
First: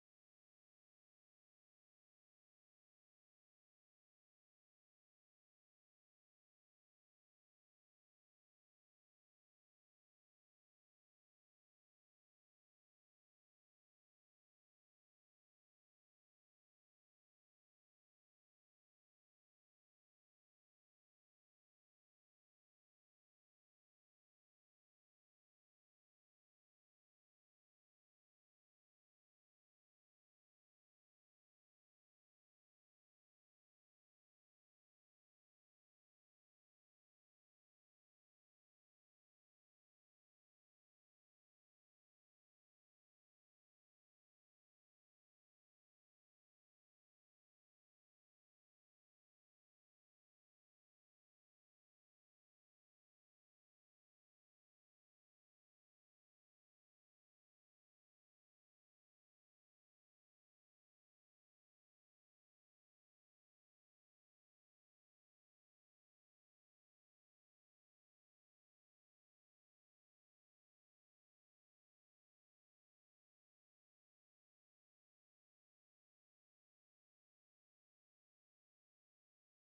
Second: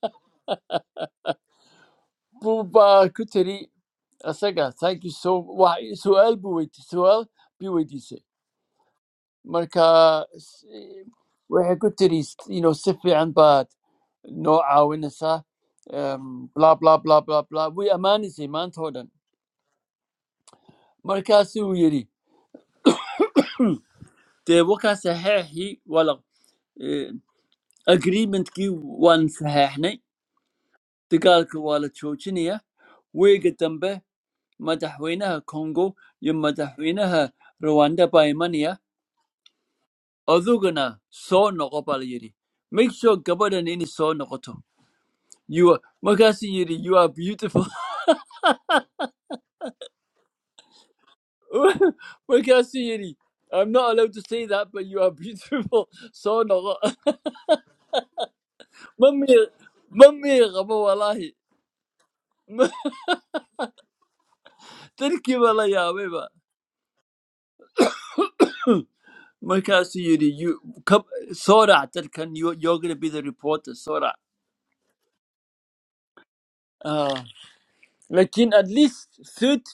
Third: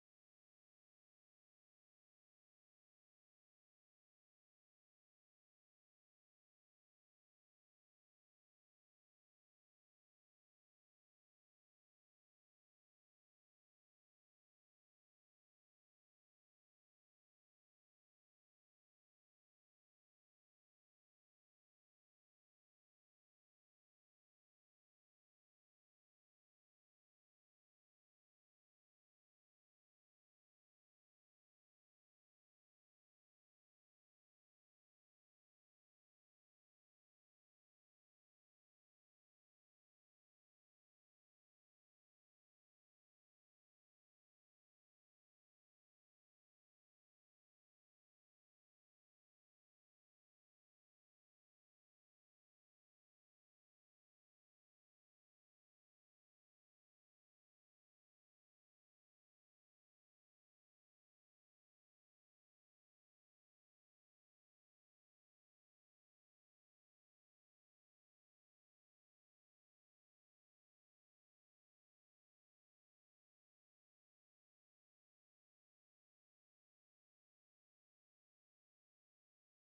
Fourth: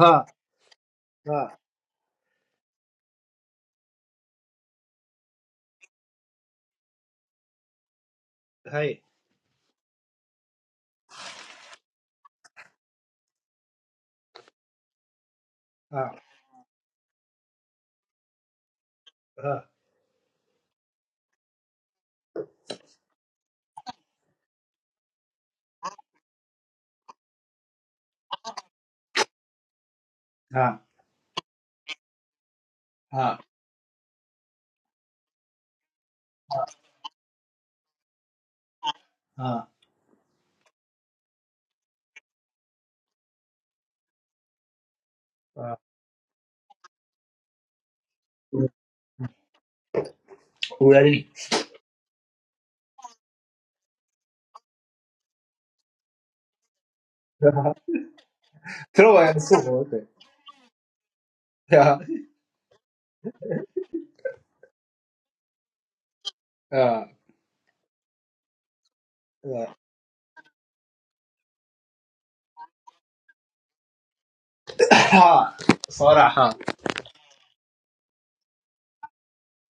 S4: ha ha
S1: Buba kuteri asaga thank you so wa sual bu wait sual bi wait se.
S4: haye
S1: Marka rehe kuteri you know sifi an bad no awinasa
S4: ha
S1: um blah blah blah blah blah we amani se man thodan.
S4: ha
S1: markaasuu yidhi dee wakan saxeexii waa la eh, agreementkii waan saxeexnay
S4: ha
S1: dagaalka waa la joojinayaa
S4: ha
S1: weega dambe madaxweynaha congo iyo madaxweynaha rwanda baa imanaya
S4: ha
S1: adugana soo noqo baa la make sure gabadhan inay soo noqoto You
S4: ha.
S1: are- markaasuu yidhi you are beautiful
S4: Waalid.
S1: <laughs> markaasuu yidhi I'm not allowed to say that but you are beautiful <laughs> soo noqo
S4: tiro
S1: ma
S4: waa
S1: miir
S4: isu qodatay
S1: ma miir <laughs>
S4: <laughs> ha
S1: <laughs> dadkii baa la yaabayba
S4: ha ha.
S1: markaasuu yidhi "You- ka- soorac can you- you're gonna be the reporter soorac
S4: ha soo ha
S1: Ah, laakiin at least thirty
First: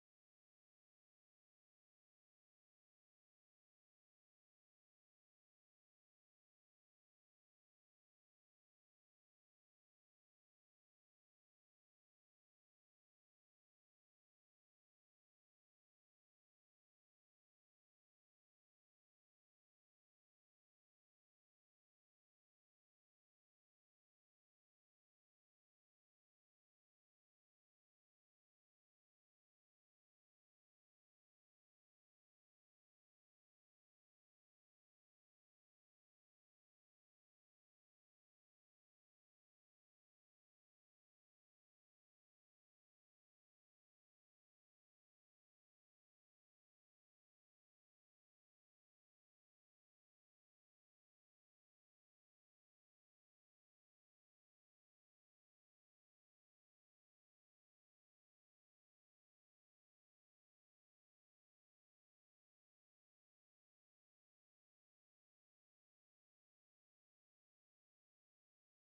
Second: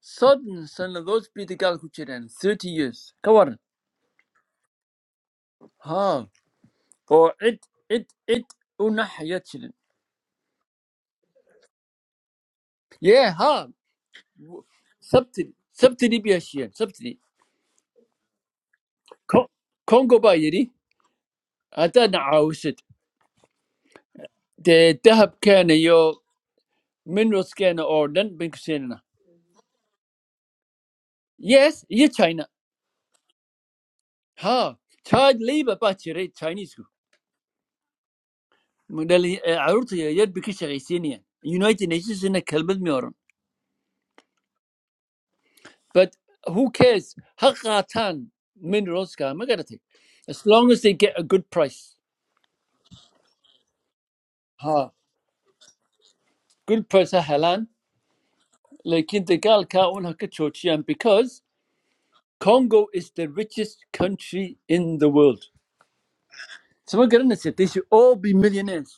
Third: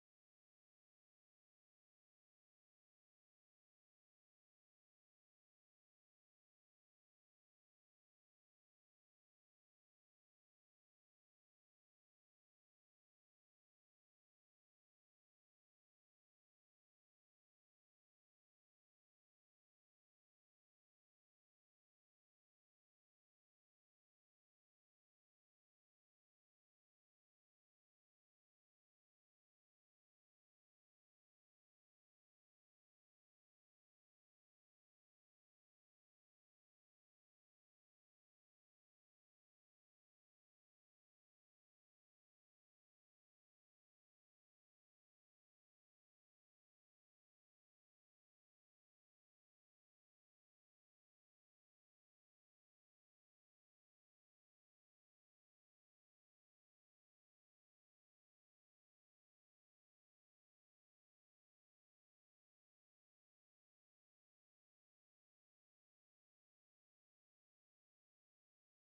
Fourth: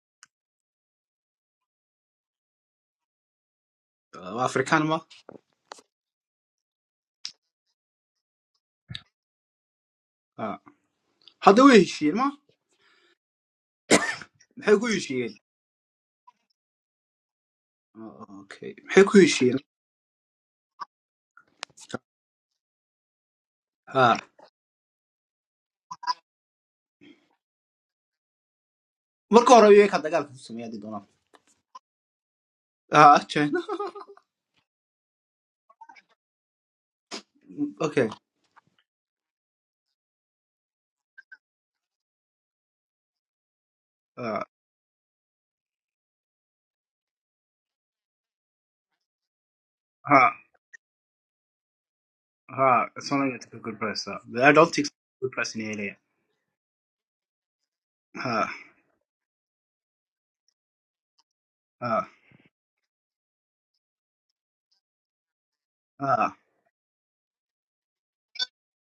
S1: soddon sannadood bay dagaal ku jireen thirty years ka waran
S4: afrikaan ma
S1: ha oo cid cid cid una xaya jirin
S4: Ah. hadda way heshiiyeen ma
S1: yee ha
S4: maxay ku heshiiyeen
S1: sabtidi sabtidi bay heshiyeen sabtidi
S4: Ah, okay maxay ku
S1: Ko-
S4: heshiiyeen
S1: congo baa yidhi haddaadna caawisid
S4: Ah.
S1: dee dahabkeena iyo mineralskeena oo dhan bayn ku siinana
S4: marka hore ueka dagaalka ku sameeya hadii doonaan
S1: yes iyo china
S4: Ah, china <laughs>
S1: ها child labor baa jiray Chinesku.
S4: okay
S1: Ma dhali- eh, caruurta yaryar bay ka shaqaysiinayaan United Nationsna kelmad ma oran
S4: Ah,
S1: but who cares ha qaataan mineralska ma garatay
S4: ha
S1: as long as they get a good price
S4: ha somaliga took a good price ah. But i don't think
S1: ha
S4: good press in area
S1: good price ha helaan
S4: ha
S1: laakiin dagaalka un ha ka joojiyaan because
S4: ha
S1: Congo is the richest country in the world
S4: ha
S1: so ma garanaysa they should all be millionaires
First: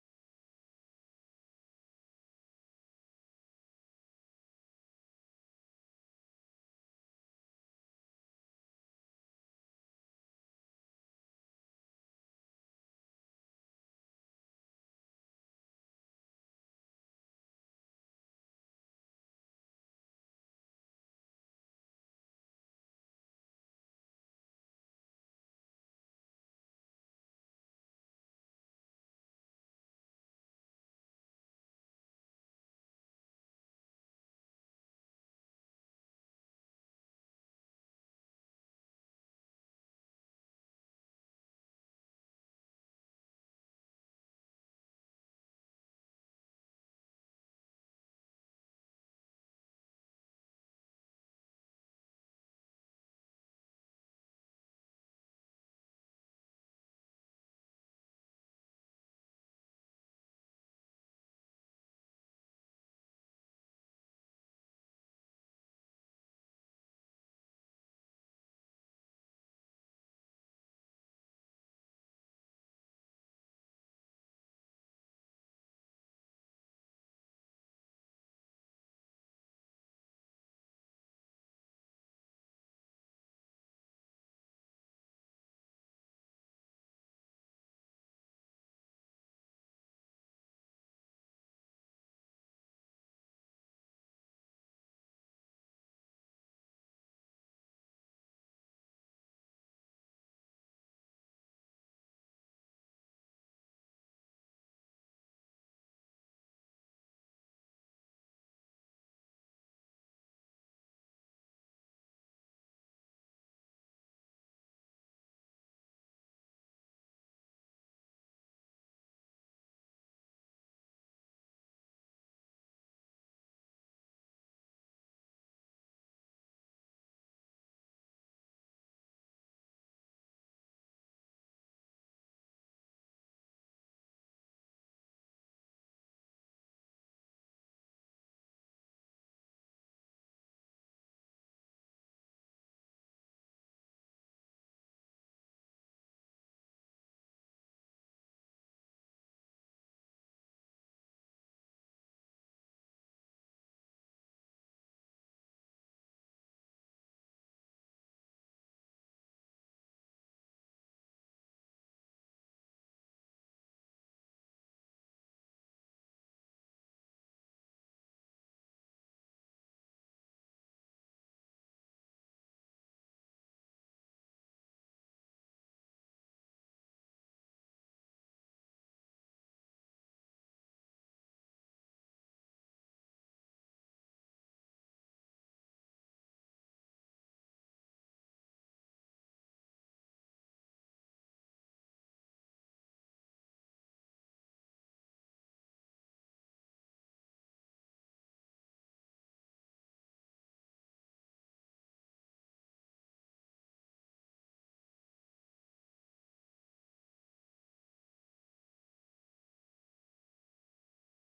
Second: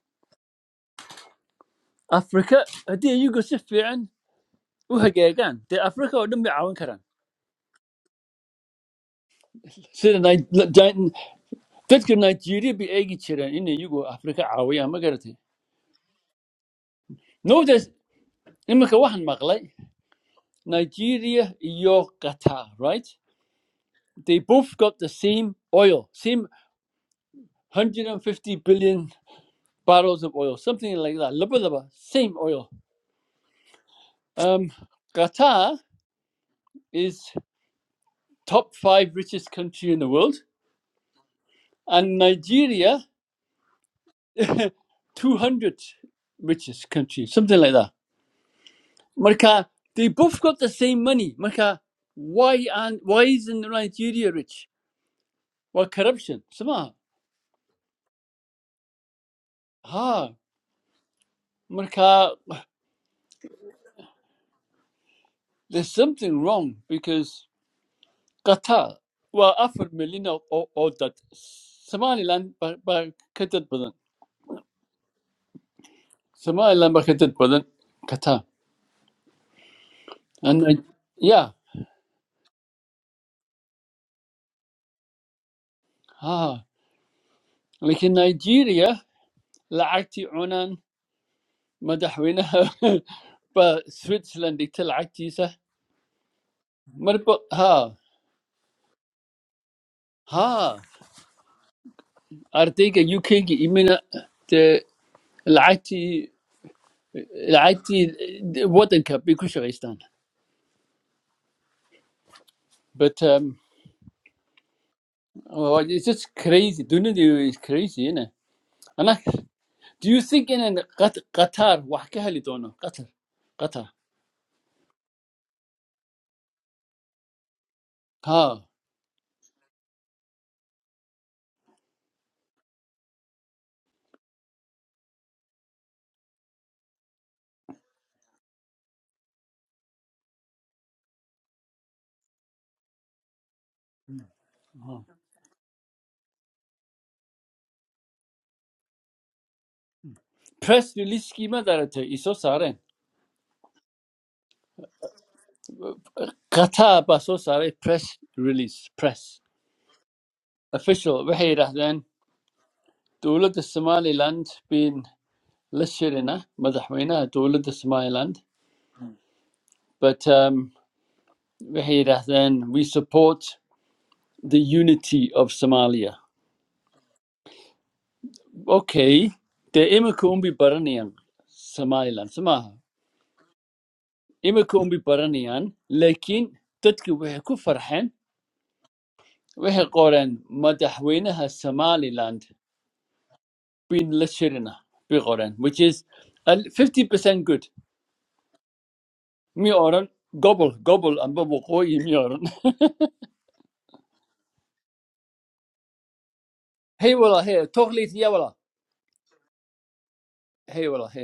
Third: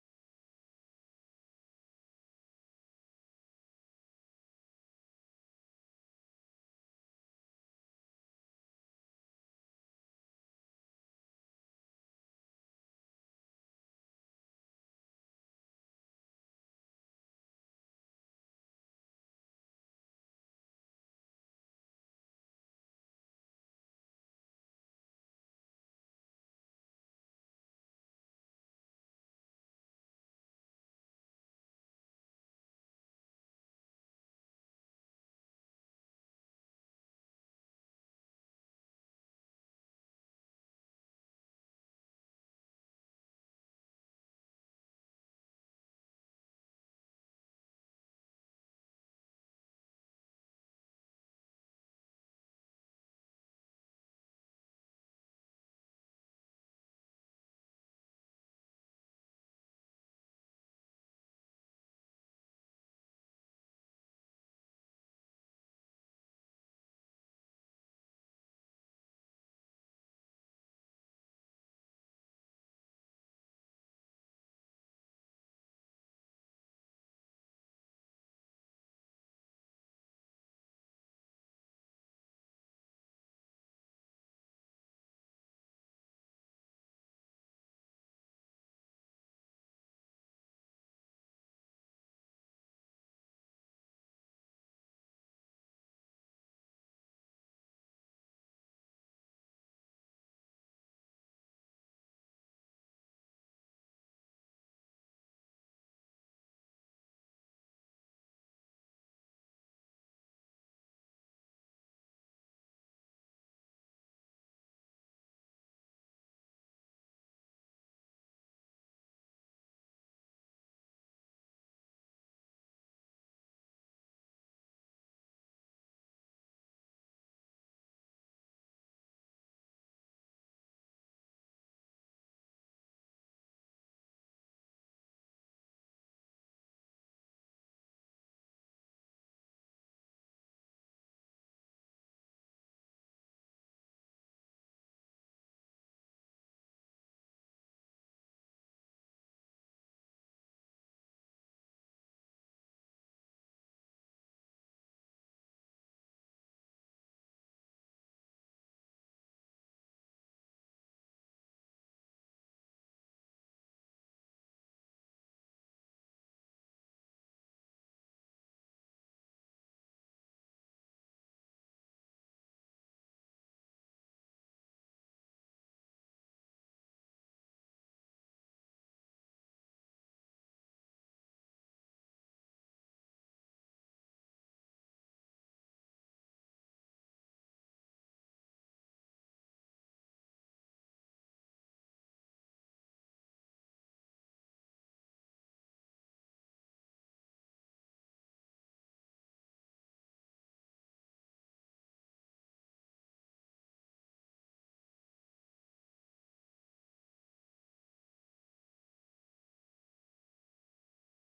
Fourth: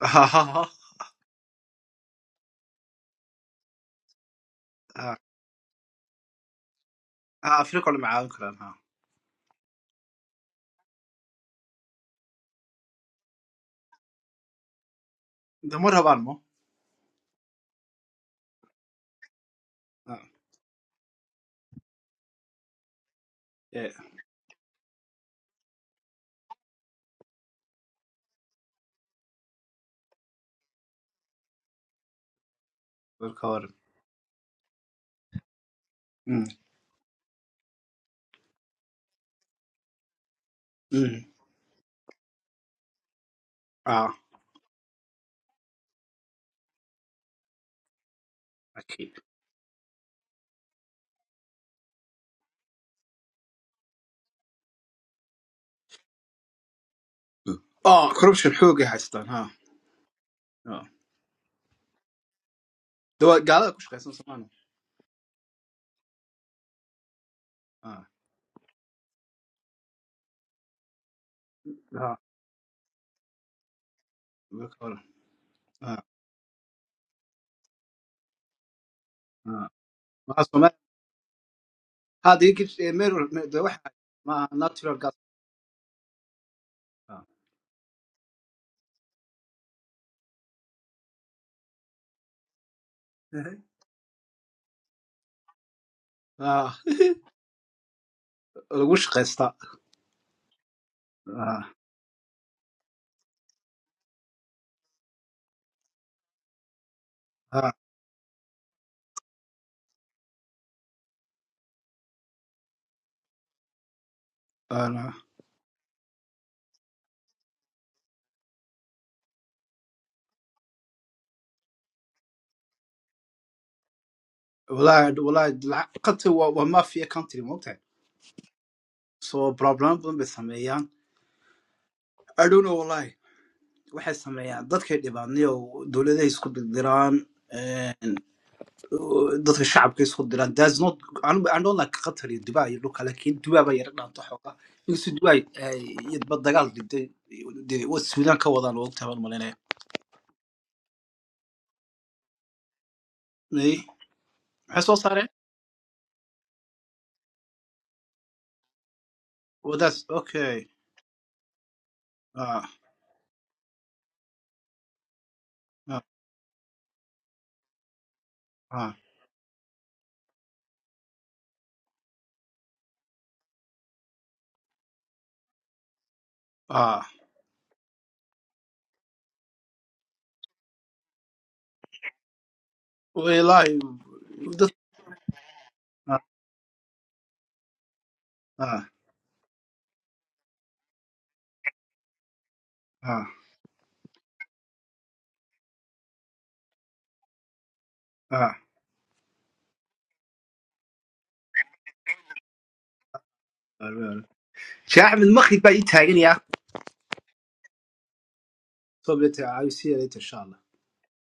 S4: ha ha ha
S1: Africa haddii iyagu si fiican u
S4: Ah,
S1: hagaagaan Africa oo dhan bay caawin
S4: ah, afrika ole macaawan karaan ha
S1: sida Ni- Ni- dadka nigeria bay eegi jireen in iyagu afrika caawiyaan ma garatay
S4: de ma rabaan mo
S1: notice iminka waxaan maqlay
S4: Ah,
S1: nigeria iyo qatar right
S4: eh,
S1: they both got the same oil same 150 billion barrels of oil something like that labadaba same oil
S4: marka hore
S1: um, qatar
S4: Mm,
S1: is top five richest country in the world
S4: mm.
S1: and nigeria
S4: Ah,
S1: 200 richest country something like that
S4: okay
S1: Marka, they both got the same money. Marka, why and why isn't Nigeria rich? Well, corruption. Sama.
S4: Ah, corruption xoogay haystaan ha
S1: Ha.
S4: Ah.
S1: Marka,
S4: de waa gaalada ku shaqaysan
S1: there's something wrong because
S4: ah.
S1: Qatar well offered million of of of that Somaliland but but Qatar Badan.
S4: Welcome. Ah,
S1: Somaliland but Qatar Badan. Qatar.
S4: ah. Waxa
S1: And Ni-
S4: Soomaali-
S1: yeah.
S4: Hadda ii gib- ee, mirror- The dee my natural gas.
S1: Ha.
S4: Ah.
S1: Like in Nigeria, لعقتي عنان مدحونها <laughs>
S4: Ehe.
S1: but Switzerland they tell عكتي
S4: Ah,
S1: ها
S4: lagu shaqaysta.
S1: Ha,
S4: Ah,
S1: I think the UK is even the latest,
S4: ah,
S1: latest modern country in Afghanistan. But um
S4: ah.
S1: oh, it's just crazy. Do you know it's crazy, eh? Do you think that Qatar is one of them? Qatar, Qatar.
S4: Walaahi- walaahi, lacag- qadka waa- waa mafia country, ma ogtahay?
S1: Ha.
S4: So, problema badan bay I don't know, walaahi. Waxay sameeyaan. Dadkay dhibaan, niyow, dowladahay isku dirdiraan. dadka shacabka isku diraan thats not I'm, I don't like qatar iyo dubai iyo dhulka lakin dubai baa yara dhaanta xooga inkastoo dubai yadba dagaal dhintay dee wa suudan ka wadaan wogta baan malinaya
S1: Press release. What is it? So far,
S4: maxay soo saareen
S1: Qatar. So far, press release. Press
S4: well that's okay
S1: official. Well, then,
S4: ah
S1: the whole of the Somali land has been lost,
S4: ah
S1: eh? Madamina, the whole of the Somali land.
S4: ah
S1: But um, Wahida then, we support the unity of Somalia.
S4: ah
S1: Okay, the Imakumbi Baranian, Somaliland, Samaha.
S4: wallahi dad
S1: Imakumbi Baranian,
S4: ah
S1: Lakin, Tatki Weheku Farhan,
S4: ah
S1: Wehekoran, Madahwenaha Somaliland,
S4: ah
S1: Bin Lashirina, Bigoran, which is a 50% good.
S4: ah
S1: Mi oran, gobble, gobble, and bubble, koi, mi oran. <laughs>
S4: شيخ احمد مخي باي تاجر يا
S1: Hey, wala, hey, totally, yeah, wala.
S4: صوبت عايز يا ريت
S1: Hey, wala, <laughs>